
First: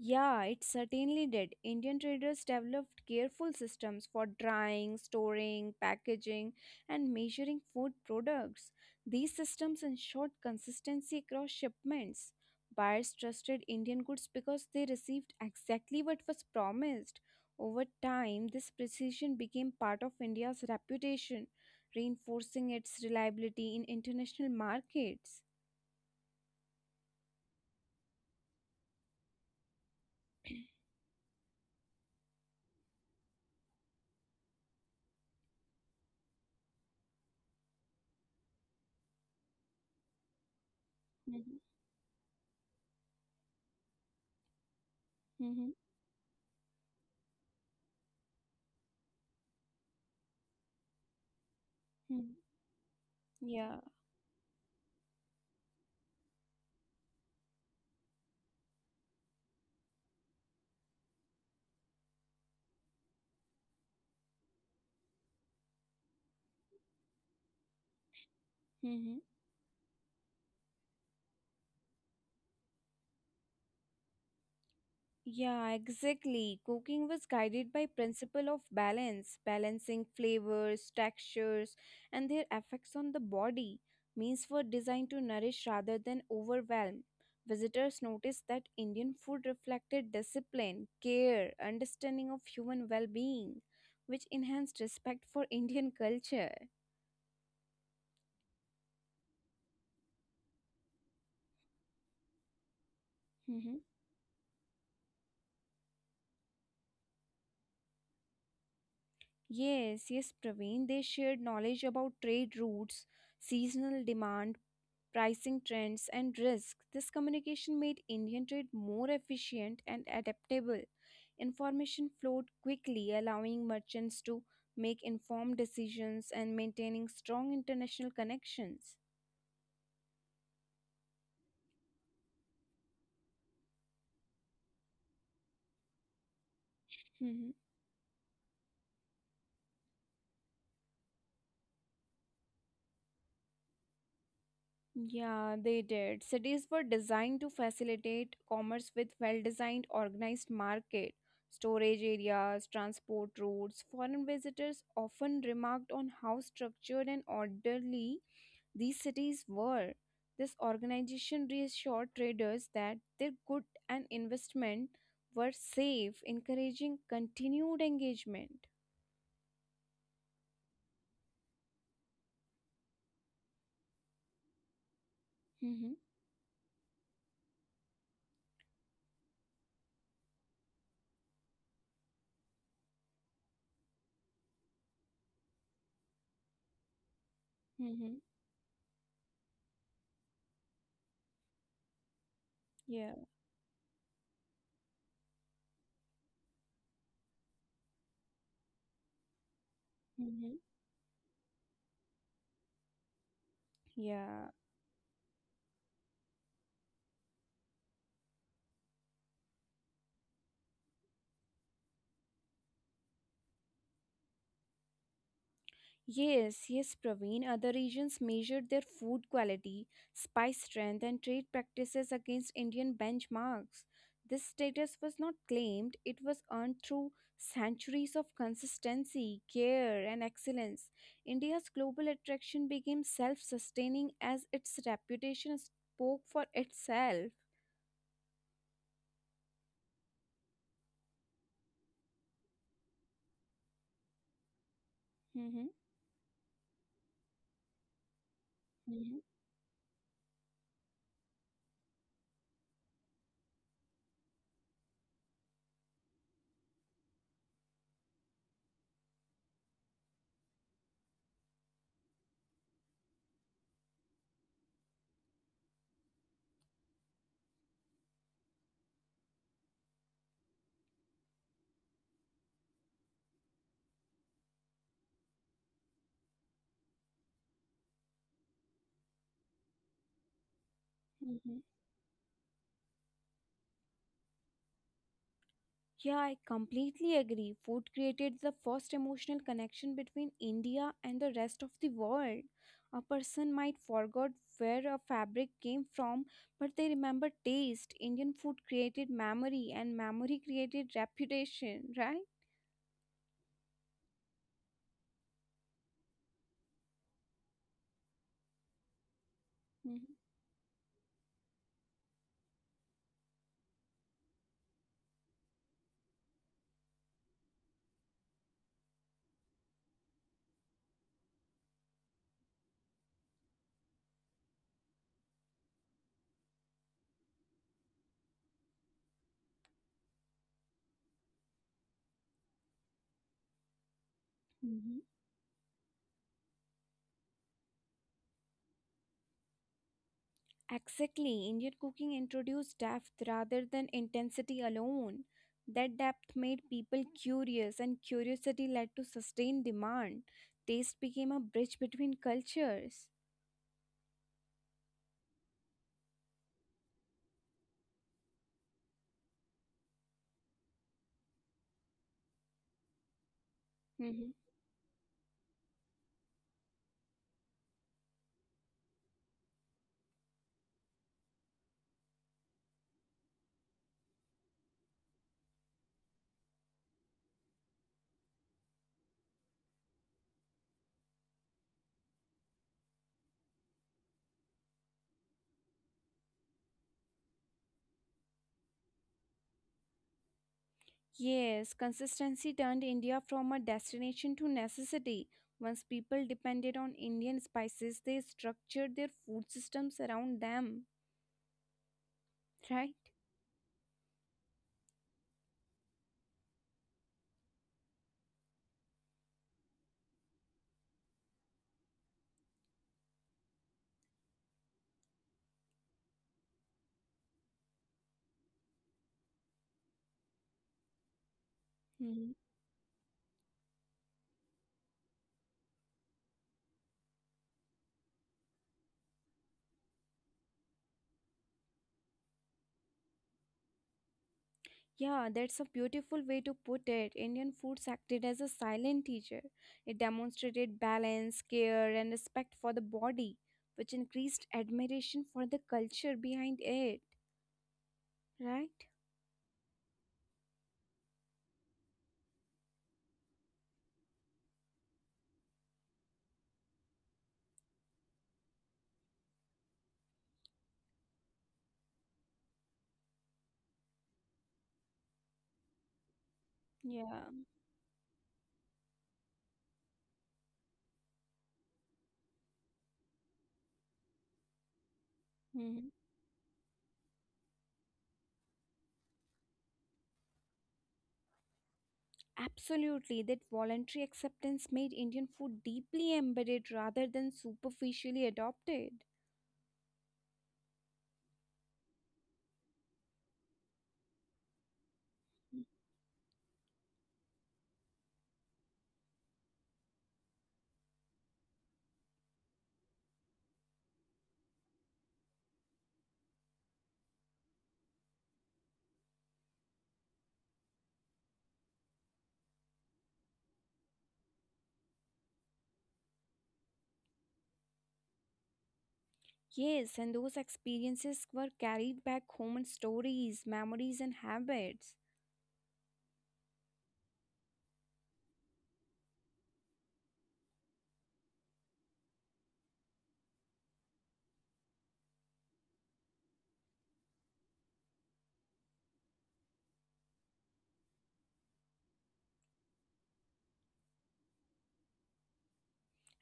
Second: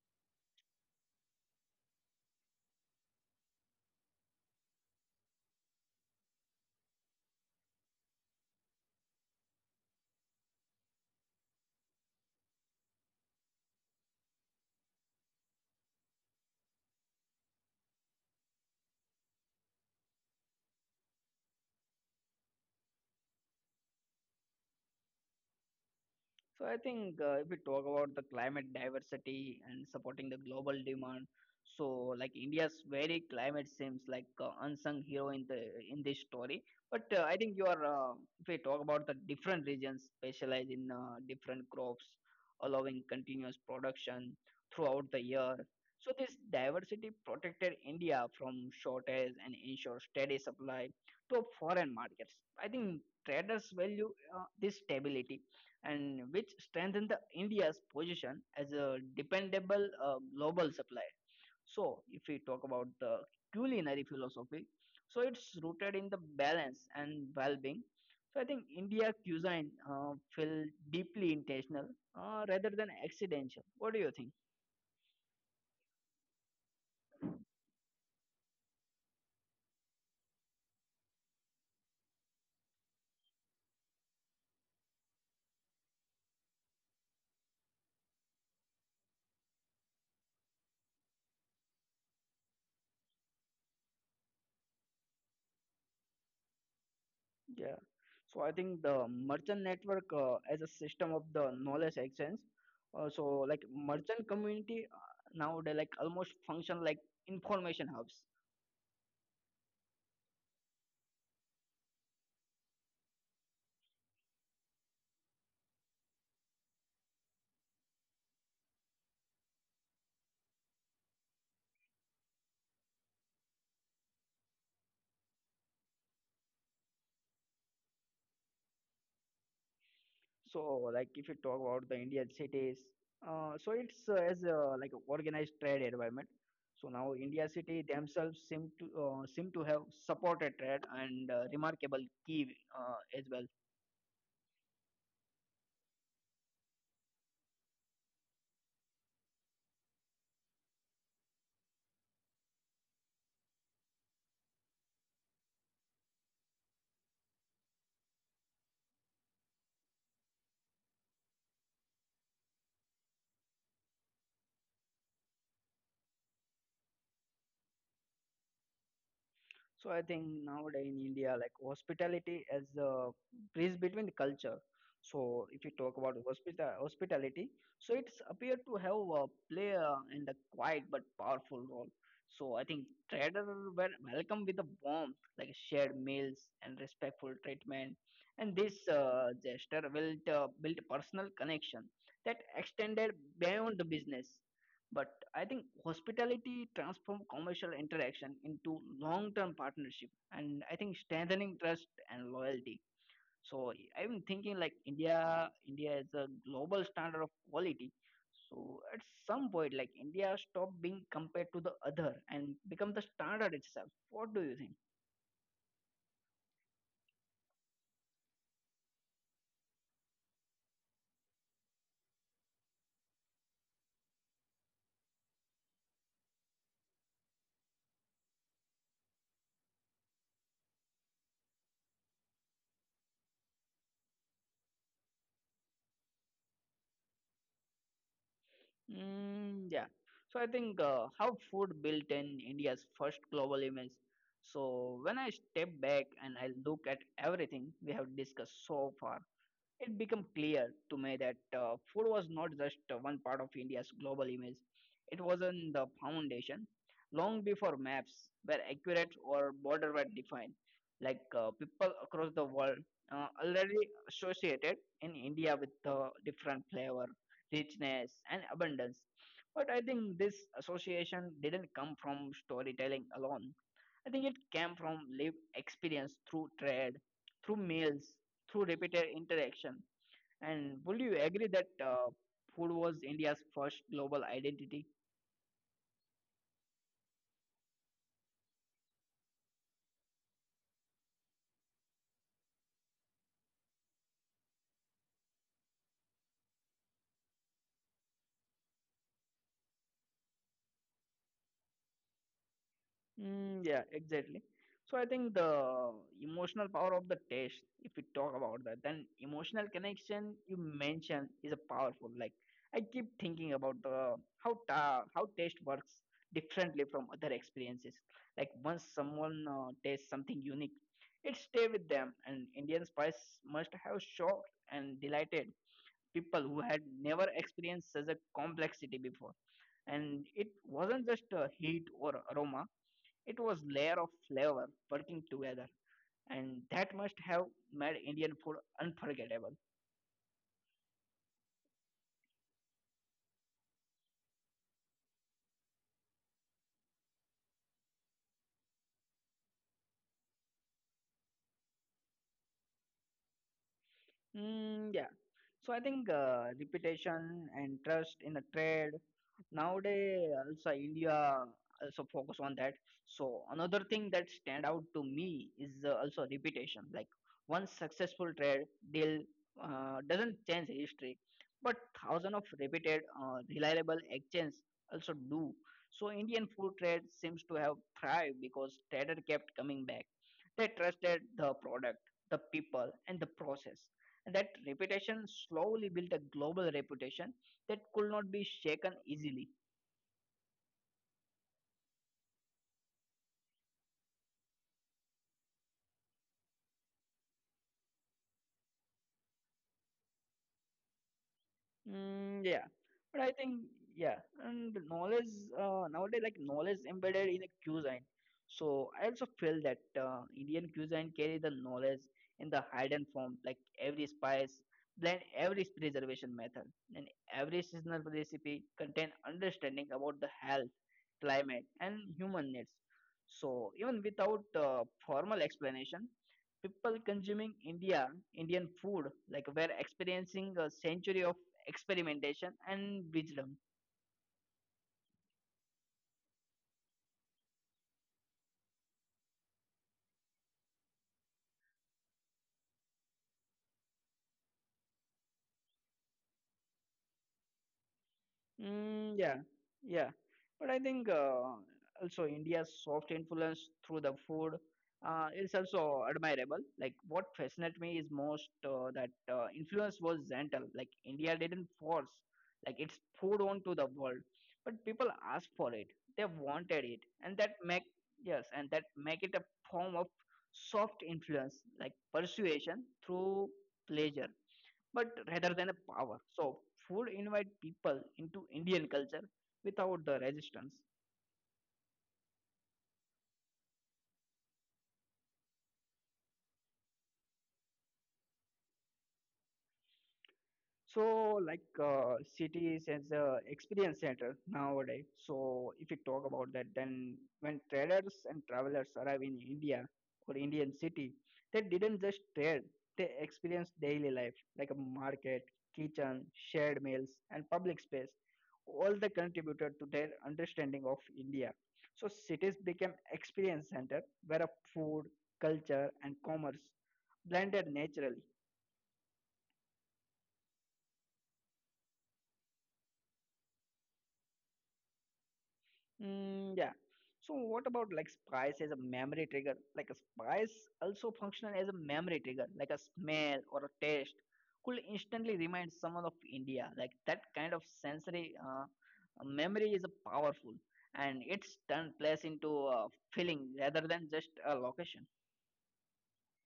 B: Yeah, it certainly did. Indian traders developed careful systems for drying, storing, packaging, and measuring food products. These systems ensured consistency across shipments. Buyers trusted Indian goods because they received exactly what was promised. Over time, this precision became part of India's reputation, reinforcing its reliability in international markets.
A: So I think uh, if we talk about the climate diversity and supporting the global demand, so like India's very climate seems like uh, unsung hero in the in this story. But uh, I think you are uh, if we talk about the different regions specialize in uh, different crops, allowing continuous production throughout the year.
B: Hmm.
A: So this diversity protected India from shortage and ensure steady supply to foreign markets.
B: Hmm.
A: I think traders
B: Yeah.
A: value uh, this stability and which strengthened the India's position as a dependable uh, global supplier. So, if we talk about the culinary philosophy, so it's rooted in the balance and well-being. So, I think India
B: Hmm.
A: cuisine uh, feel deeply intentional uh, rather than accidental. What do you think?
B: Yeah, exactly. Cooking was guided by principle of balance, balancing flavors, textures, and their effects on the body. Meals were designed to nourish rather than overwhelm. Visitors noticed that Indian food reflected discipline, care, understanding of human well-being, which enhanced respect for Indian culture.
A: Yeah. So, I think the merchant network uh, as a system of the knowledge exchange. Uh, so, like merchant
B: Mhm.
A: community uh, nowadays, like almost function like information hubs.
B: Yes, yes, Praveen. They shared knowledge about trade routes, seasonal demand, pricing trends, and risk. This communication made Indian trade more efficient and adaptable. Information flowed quickly, allowing merchants to make informed decisions and maintaining strong international connections.
A: So, like if you talk about the Indian cities, uh, so it's uh, as uh, like a organized trade environment. So now India city
B: Mhm.
A: themselves seem to uh, seem to have supported trade and uh, remarkable key uh, as well.
B: Yeah, they did. Cities were designed to facilitate commerce with well designed organized market, storage areas, transport routes. Foreign visitors often remarked on how structured and orderly these cities were. This organization reassured traders that their good and investment were safe, encouraging continued engagement.
A: So I think nowadays in India, like hospitality as a bridge between the culture. So if you talk about
B: Mm-hmm.
A: hospital hospitality, so it's appeared to have a play uh, in the quiet but powerful role. So I think traders were welcomed with a warmth, like shared meals and respectful treatment, and
B: Mm-hmm.
A: this uh, gesture built uh, built a personal connection that extended
B: Yeah.
A: beyond the business. But I think hospitality transforms commercial interaction into long-term partnership, and I think
B: Mm-hmm.
A: strengthening trust and loyalty. So I'm thinking like
B: Yeah.
A: India, India is a global standard of quality. So at some point, like India stop being compared to the other and become the standard itself. What do you think?
B: Yes, yes, Praveen. Other regions measured their food quality, spice strength, and trade practices against Indian benchmarks. This status was not claimed, it was earned through centuries of consistency, care, and excellence. India's global attraction became self sustaining as its reputation spoke for itself.
A: Mm, yeah. So I think uh, how food built in India's first global image. So when I step back
B: Mhm.
A: and I look at everything we have discussed so far,
B: Mhm,
A: it became clear to me that uh, food was not just uh, one part of India's global image. It was in the foundation long before maps were accurate or borders were defined. Like uh, people across the world uh, already associated in India with uh, different flavor, richness, and abundance. But I think this association didn't come from storytelling alone. I think it came from lived experience through trade, through meals, through repeated interaction, and would you agree that
B: mhm.
A: uh, food was India's first global identity?
B: Yeah, I completely agree. Food created the first emotional connection between India and the rest of the world. A person might forget where a fabric came from, but they remember taste. Indian food created memory, and memory created reputation, right?
A: Mm, yeah, exactly. So I think the emotional power of the taste, if we talk about that, then emotional connection you mentioned is a powerful. Like I keep thinking about the how ta- how taste works differently from other experiences. Like once someone uh, tastes something unique, it stay with them. And Indian spice must have shocked and delighted people who had never experienced such a complexity before, and it wasn't just a heat or aroma, it was layer of flavor working
B: Mhm.
A: together, and that must have made indian food unforgettable.
B: Exactly, Indian cooking introduced depth rather than intensity alone. That depth made people curious, and curiosity led to sustained demand. Taste became a bridge between cultures.
A: Mm, yeah. So I think uh, reputation and trust in the trade nowadays also India also focus on that. So another thing that
B: Mhm.
A: stand out to me is uh, also reputation. Like one successful trade deal uh, doesn't change history, but thousand of repeated uh, reliable exchanges also do. So Indian food trade seems to have thrived because trader kept coming back. They trusted the product, the people, and the process. That reputation slowly built a global reputation that could not be shaken easily.
B: Yes, consistency turned India from a destination to necessity. Once people depended on Indian spices, they structured their food systems around them,
A: Mm, yeah, but
B: right?
A: I think yeah, and knowledge uh, nowadays like knowledge embedded in a cuisine. So I also feel that uh, Indian cuisine carry the knowledge in the hidden form, like every spice, blend, every preservation method, and every seasonal recipe contain understanding about the health, climate, and human needs. So even without uh, formal explanation, people consuming India Indian food, like were experiencing a century of experimentation and wisdom.
B: Yeah, that's a beautiful way to put it. Indian foods acted as a silent teacher. It demonstrated balance, care, and respect for the body, which increased admiration for the culture behind it, right?
A: Mm, yeah, yeah. But I think uh, also India's soft influence through the food uh, is also admirable. Like what fascinates me is most uh, that uh, influence was gentle. Like India didn't force. Like it's poured onto the world, but people asked for it. They wanted it, and that
B: Yeah.
A: make yes, and that make it a form of soft influence, like persuasion through pleasure, but rather than a power.
B: Hmm.
A: So food invite people into Indian culture without the resistance.
B: Absolutely, that voluntary acceptance made Indian food deeply embedded rather than superficially adopted.
A: So, like uh, cities as a experience center nowadays. So, if we talk about that, then when traders and travelers arrive in India or Indian city, they didn't just trade; they experienced daily life like a market, kitchen, shared meals, and public space. All they contributed to their understanding of India. So, cities became experience center where a food, culture, and commerce blended naturally.
B: Yes, and those experiences were carried back home in stories, memories, and habits.
A: Mm, yeah. So what about like spice as a memory trigger? Like a spice also functional as a memory trigger, like a smell or a taste could instantly remind someone of India. Like that kind of sensory uh, memory is a powerful and it's turned place into a feeling rather than just a location.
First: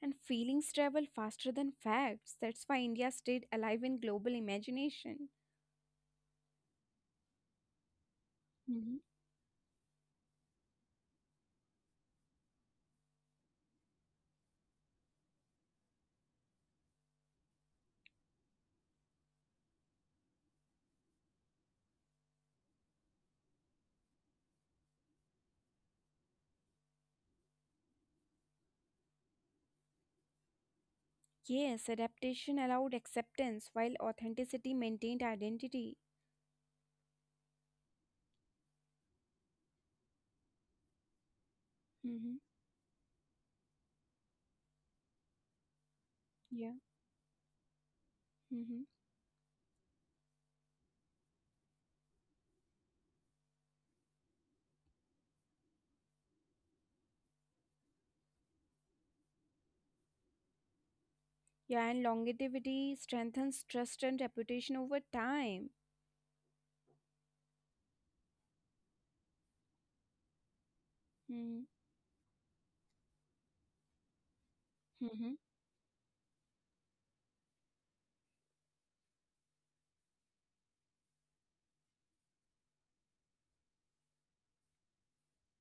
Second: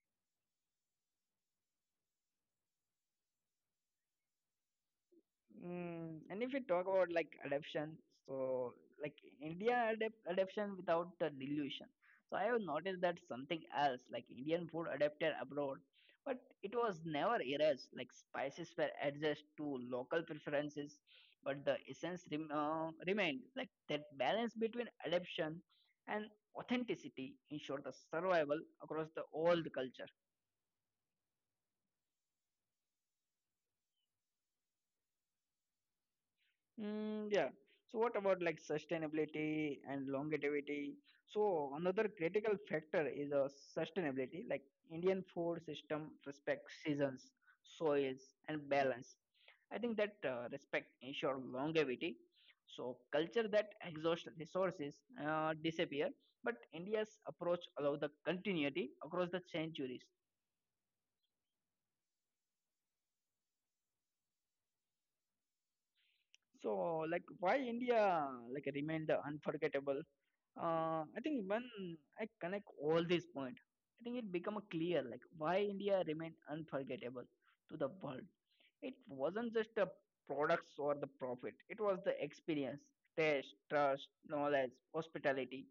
B: And feelings travel faster than facts. That's why India stayed alive in global imagination.
A: Mm, and if we talk about like adaptation, so
B: Mhm.
A: like India adapt adaptation without the dilution. So I have noticed that something else, like Indian food adapted abroad, but it was never erased. Like spices were adjusted to local preferences, but the essence rem uh, remained. Like that balance between adaptation and authenticity ensured the survival across the old culture.
B: Yes, adaptation allowed acceptance while authenticity maintained identity.
A: Mm, yeah. So what about like sustainability and longevity? So another
B: Mhm.
A: critical factor is uh, sustainability. Like Indian food system respects
B: Yeah.
A: seasons, soils, and
B: Mhm.
A: balance. I think that uh, respect ensure longevity. So culture that exhaust resources uh, disappear, but India's approach allow the continuity across the centuries.
B: Yeah, and longevity strengthens trust and reputation over time.
A: So like why India like remain the unforgettable. Uh, I think when
B: Mhm.
A: I connect all these points, I think it become a clear like
B: Mhm.
A: why India remained unforgettable to the world. It wasn't just the products or the profit; it was the experience, taste, trust, knowledge, hospitality,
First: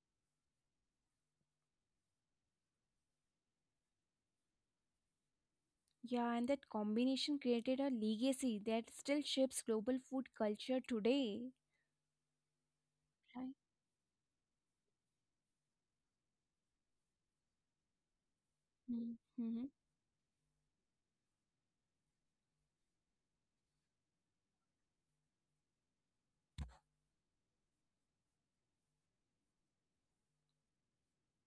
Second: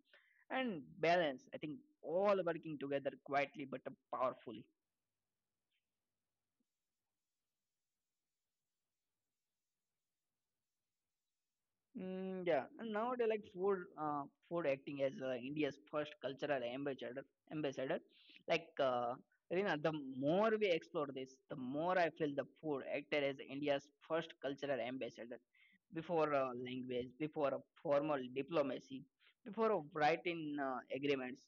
A: and balance. I think all working together quietly but powerfully.
B: Yeah, and that combination created a legacy that still shapes global food culture today.
A: Mm, yeah, and nowadays like
B: Right.
A: food, uh, food acting as uh, India's first cultural ambassador, ambassador. Like, uh,
B: Mhm. Mhm.
A: Rina, the more we explore this, the more I feel the food acted as India's first cultural ambassador. Before uh, language, before a formal diplomacy, before a writing uh, agreements,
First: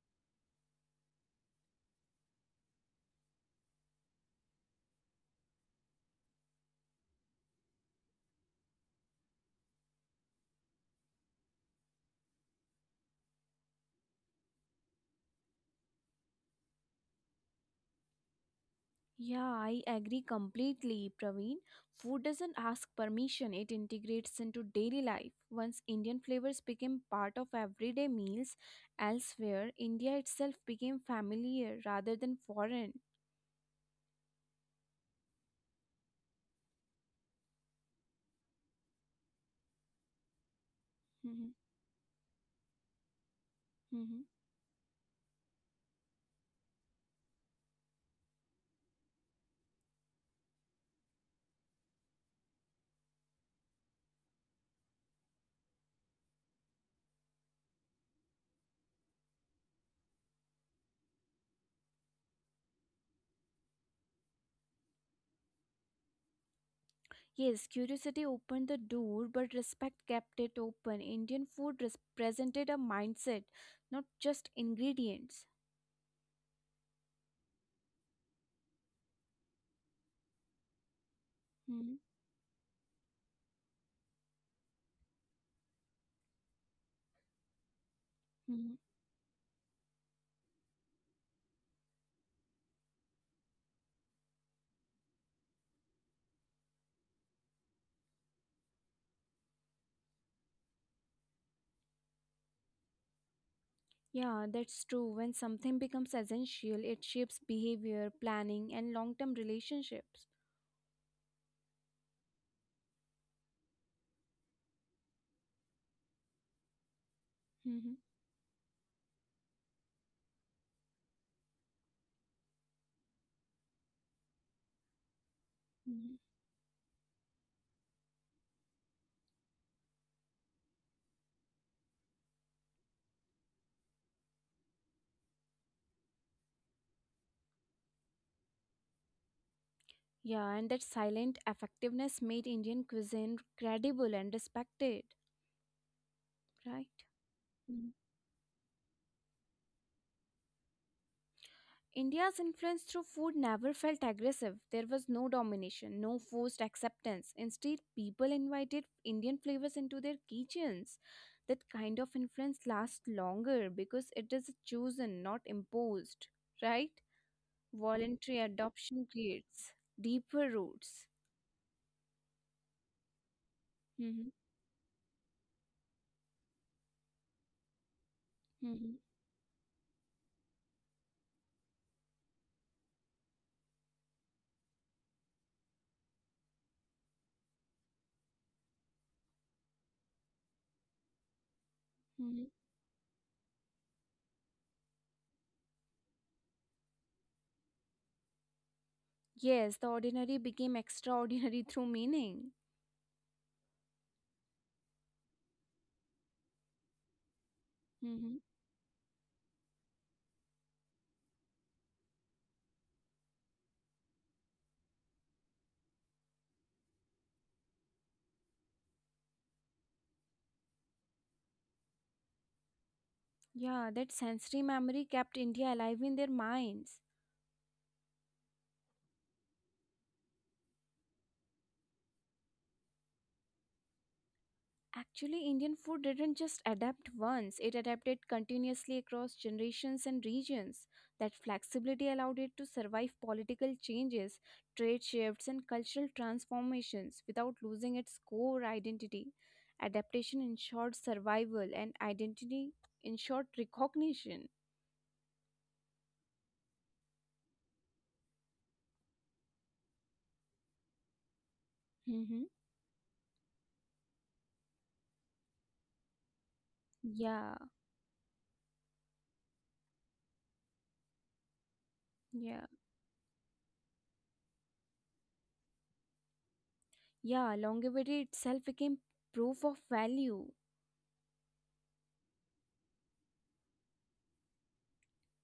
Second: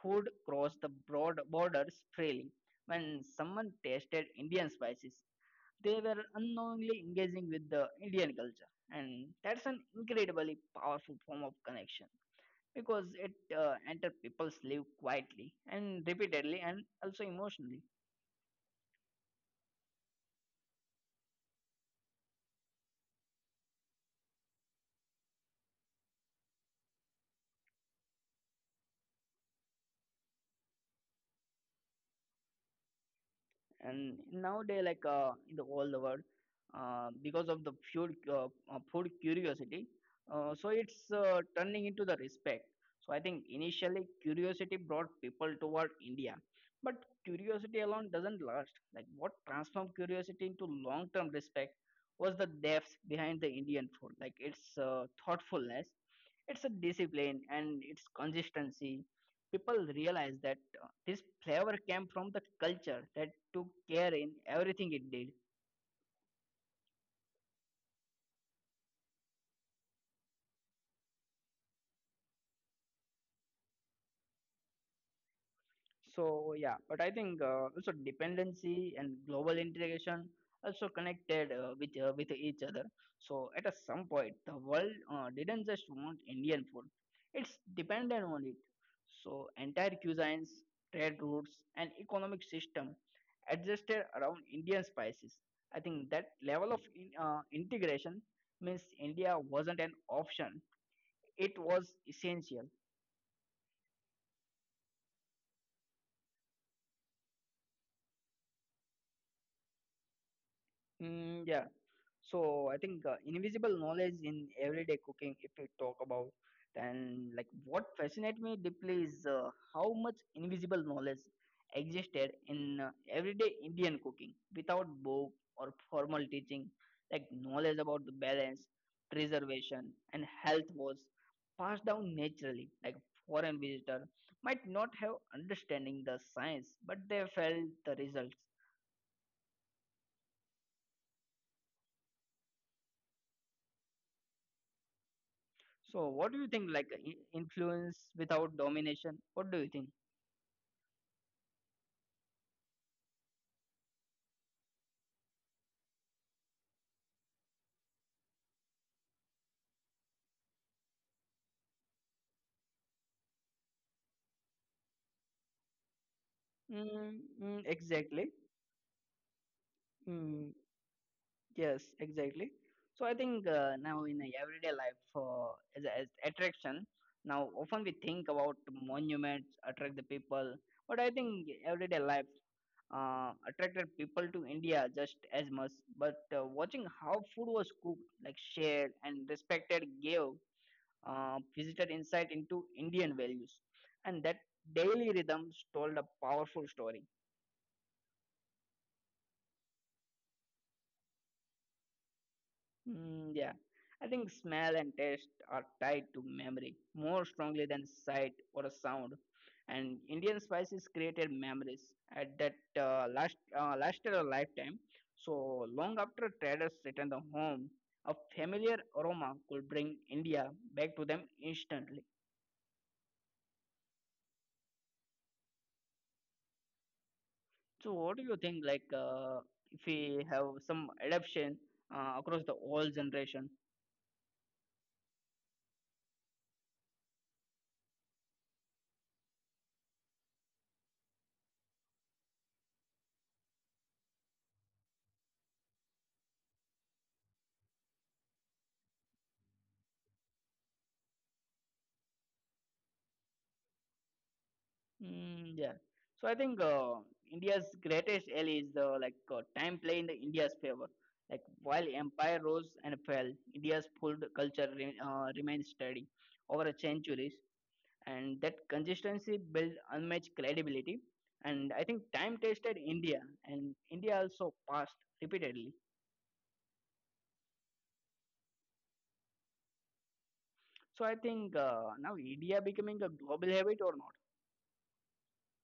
A: food crossed the broad borders freely. When someone tasted Indian spices, they were unknowingly engaging with the Indian culture. And that's an incredibly powerful form of connection because it uh, enters people's lives quietly and repeatedly and also emotionally.
B: Yeah, I agree completely, Praveen. Food doesn't ask permission, it integrates into daily life. Once Indian flavors became part of everyday meals elsewhere, India itself became familiar rather than foreign.
A: And nowadays like uh, in the all the world uh, because of the food uh, uh, food curiosity uh, so it's uh,
B: Mhm,
A: turning into the respect. So I think initially
B: mhm.
A: curiosity brought people toward India, but curiosity alone doesn't last. Like what transformed curiosity into long term respect was the depth behind the Indian food, like its uh, thoughtfulness, it's a discipline and it's consistency. People realize that uh, this flavor came from the culture that took care in everything it did.
B: Yes, curiosity opened the door, but respect kept it open. Indian food represented a mindset, not just ingredients.
A: So yeah, but I think uh, also dependency and global integration also connected uh, with uh, with each other. So at a some point, the world uh, didn't just want Indian food; it's dependent on it. So entire cuisines, trade routes, and economic system adjusted around Indian spices. I think that level of in, uh, integration means India wasn't an option; it was essential.
B: Yeah, that's true. When something becomes essential, it shapes behavior, planning, and long term relationships.
A: Mm, yeah. So I think uh, invisible knowledge in everyday cooking, if we talk about, then, like what
B: Hmm.
A: fascinates me deeply is uh, how much invisible knowledge existed in uh, everyday Indian cooking without book or
B: Hmm.
A: formal teaching. Like knowledge about the balance, preservation, and health was passed down naturally. Like foreign visitor might not have understanding the science, but they felt the results.
B: Yeah, and that silent effectiveness made Indian cuisine credible and respected,
A: So, what do you think? Like
B: right?
A: i-
B: Hmm.
A: influence without domination? What do you think?
B: India's influence through food never felt aggressive. There was no domination, no forced acceptance. Instead, people invited Indian flavors into their kitchens. That kind of influence lasts longer because it is chosen, not imposed, right?
A: Mm, mm, exactly.
B: Voluntary adoption creates deeper
A: Mm,
B: roots.
A: yes, exactly. So, I think uh, now
B: Mm-hmm.
A: in a everyday life, uh, as, as attraction, now often we think about
B: Mm-hmm.
A: monuments attract the people, but I think everyday life uh, attracted people to India just as much. But uh, watching how food was cooked, like shared and respected, gave uh, visitor insight
B: Mm-hmm.
A: into Indian values, and that daily rhythms told a powerful story.
B: Yes, the ordinary became extraordinary through meaning.
A: Mm, yeah, I think smell and taste are tied to memory more strongly than
B: Mm-hmm.
A: sight or a sound, and Indian spices created memories at that uh, last uh, lasted a lifetime. So long after traders returned home, a familiar aroma could bring India back to them instantly.
B: Yeah, that sensory memory kept India alive in their minds.
A: So what do you think, like, uh, if we have some adoption uh, across the whole generation?
B: Actually, Indian food didn't just adapt once, it adapted continuously across generations and regions. That flexibility allowed it to survive political changes, trade shifts, and cultural transformations without losing its core identity. Adaptation ensured survival, and identity ensured recognition.
A: Mm, yeah. So I think uh, India's greatest ally is the like uh, time play in the India's favor. Like while
B: Mm-hmm.
A: empire rose and fell, India's food culture re- uh, remained steady over a
B: Yeah,
A: centuries, and that consistency built unmatched credibility. And I think time
B: yeah,
A: tested India, and India also passed repeatedly.
B: yeah. Longevity itself became proof of value.
A: So I think uh, now India becoming a global habit or not?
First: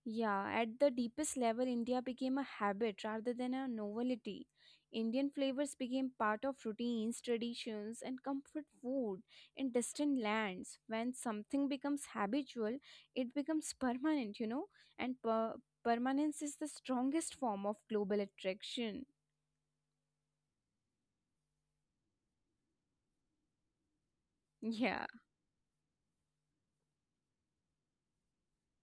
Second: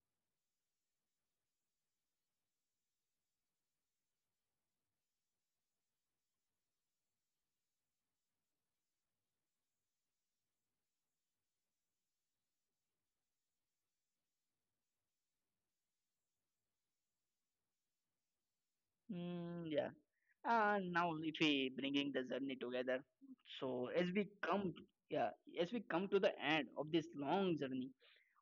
B: Yeah, at the deepest level, India became a habit rather than a novelty. Indian flavors became part of routines, traditions, and comfort food in distant lands. When something becomes habitual, it becomes permanent, you know, and per- permanence is the strongest form of global attraction.
A: Mm, yeah. And now if we bringing the journey together, so as we come, yeah, as we come to the end of this long journey,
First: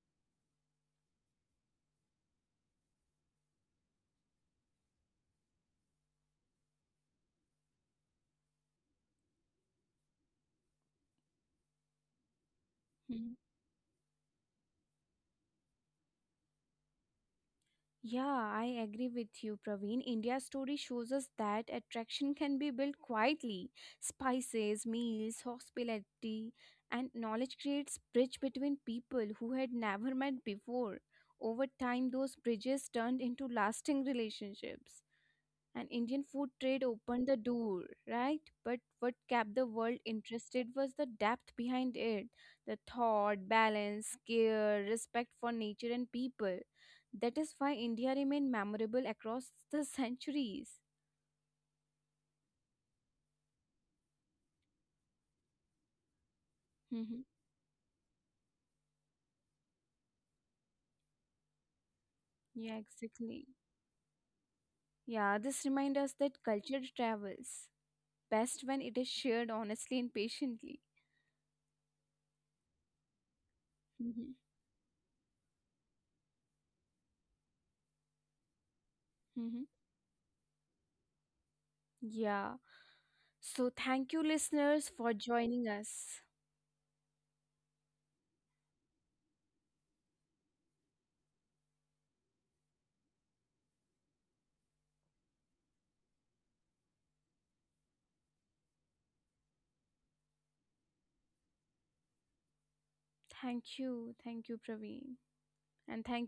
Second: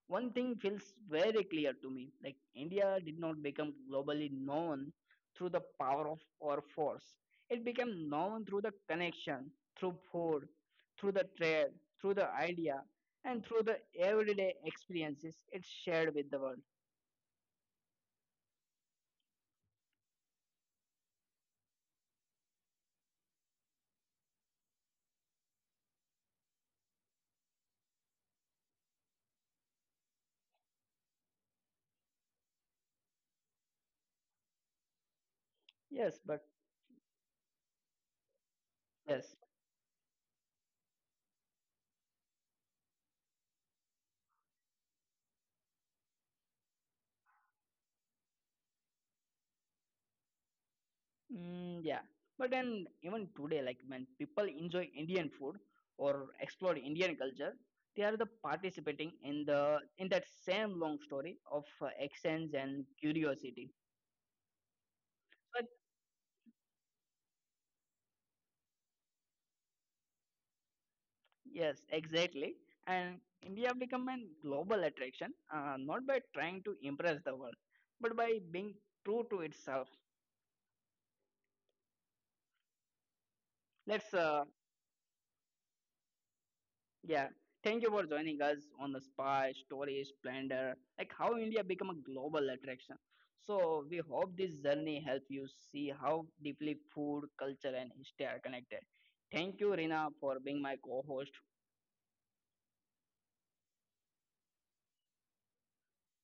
A: one thing feels very clear to me: like India did not become globally known through the power of our force. It became known through the connection, through food, through the trade, through the idea,
B: Yeah.
A: and through the everyday experiences it shared with the world.
B: Yeah, I agree with you, Praveen. India's story shows us that attraction can be built quietly. Spices, meals, hospitality, and knowledge creates bridge between people who had never met before. Over time, those bridges turned into lasting relationships and
A: Yes,
B: Indian
A: but
B: food trade opened the door, right? But what
A: yes.
B: kept the world interested was the depth behind it the thought, balance, care, respect for nature and people. That is why India remained memorable across the centuries.
A: Mm, yeah. But then even today, like when people enjoy Indian food or explore Indian
B: Mhm.
A: culture, they are the participating in the in that same long story of uh, exchange and
B: Yeah, exactly.
A: curiosity.
B: Yeah,
A: But
B: this reminds us that culture travels best when it is shared honestly and patiently.
A: yes, exactly. And India become a
B: Mhm.
A: global attraction, uh, not by trying to impress the world, but by being true to
B: Mhm.
A: itself.
B: Yeah. So,
A: Let's
B: thank you,
A: uh,
B: listeners, for joining us.
A: Yeah, thank you for joining us on the spy story splendor, like how India become a global attraction. So we hope this journey helps you see how deeply food, culture, and history are connected. Thank you, Rina, for being my co-host.
B: Thank you. Thank you, Praveen. And thank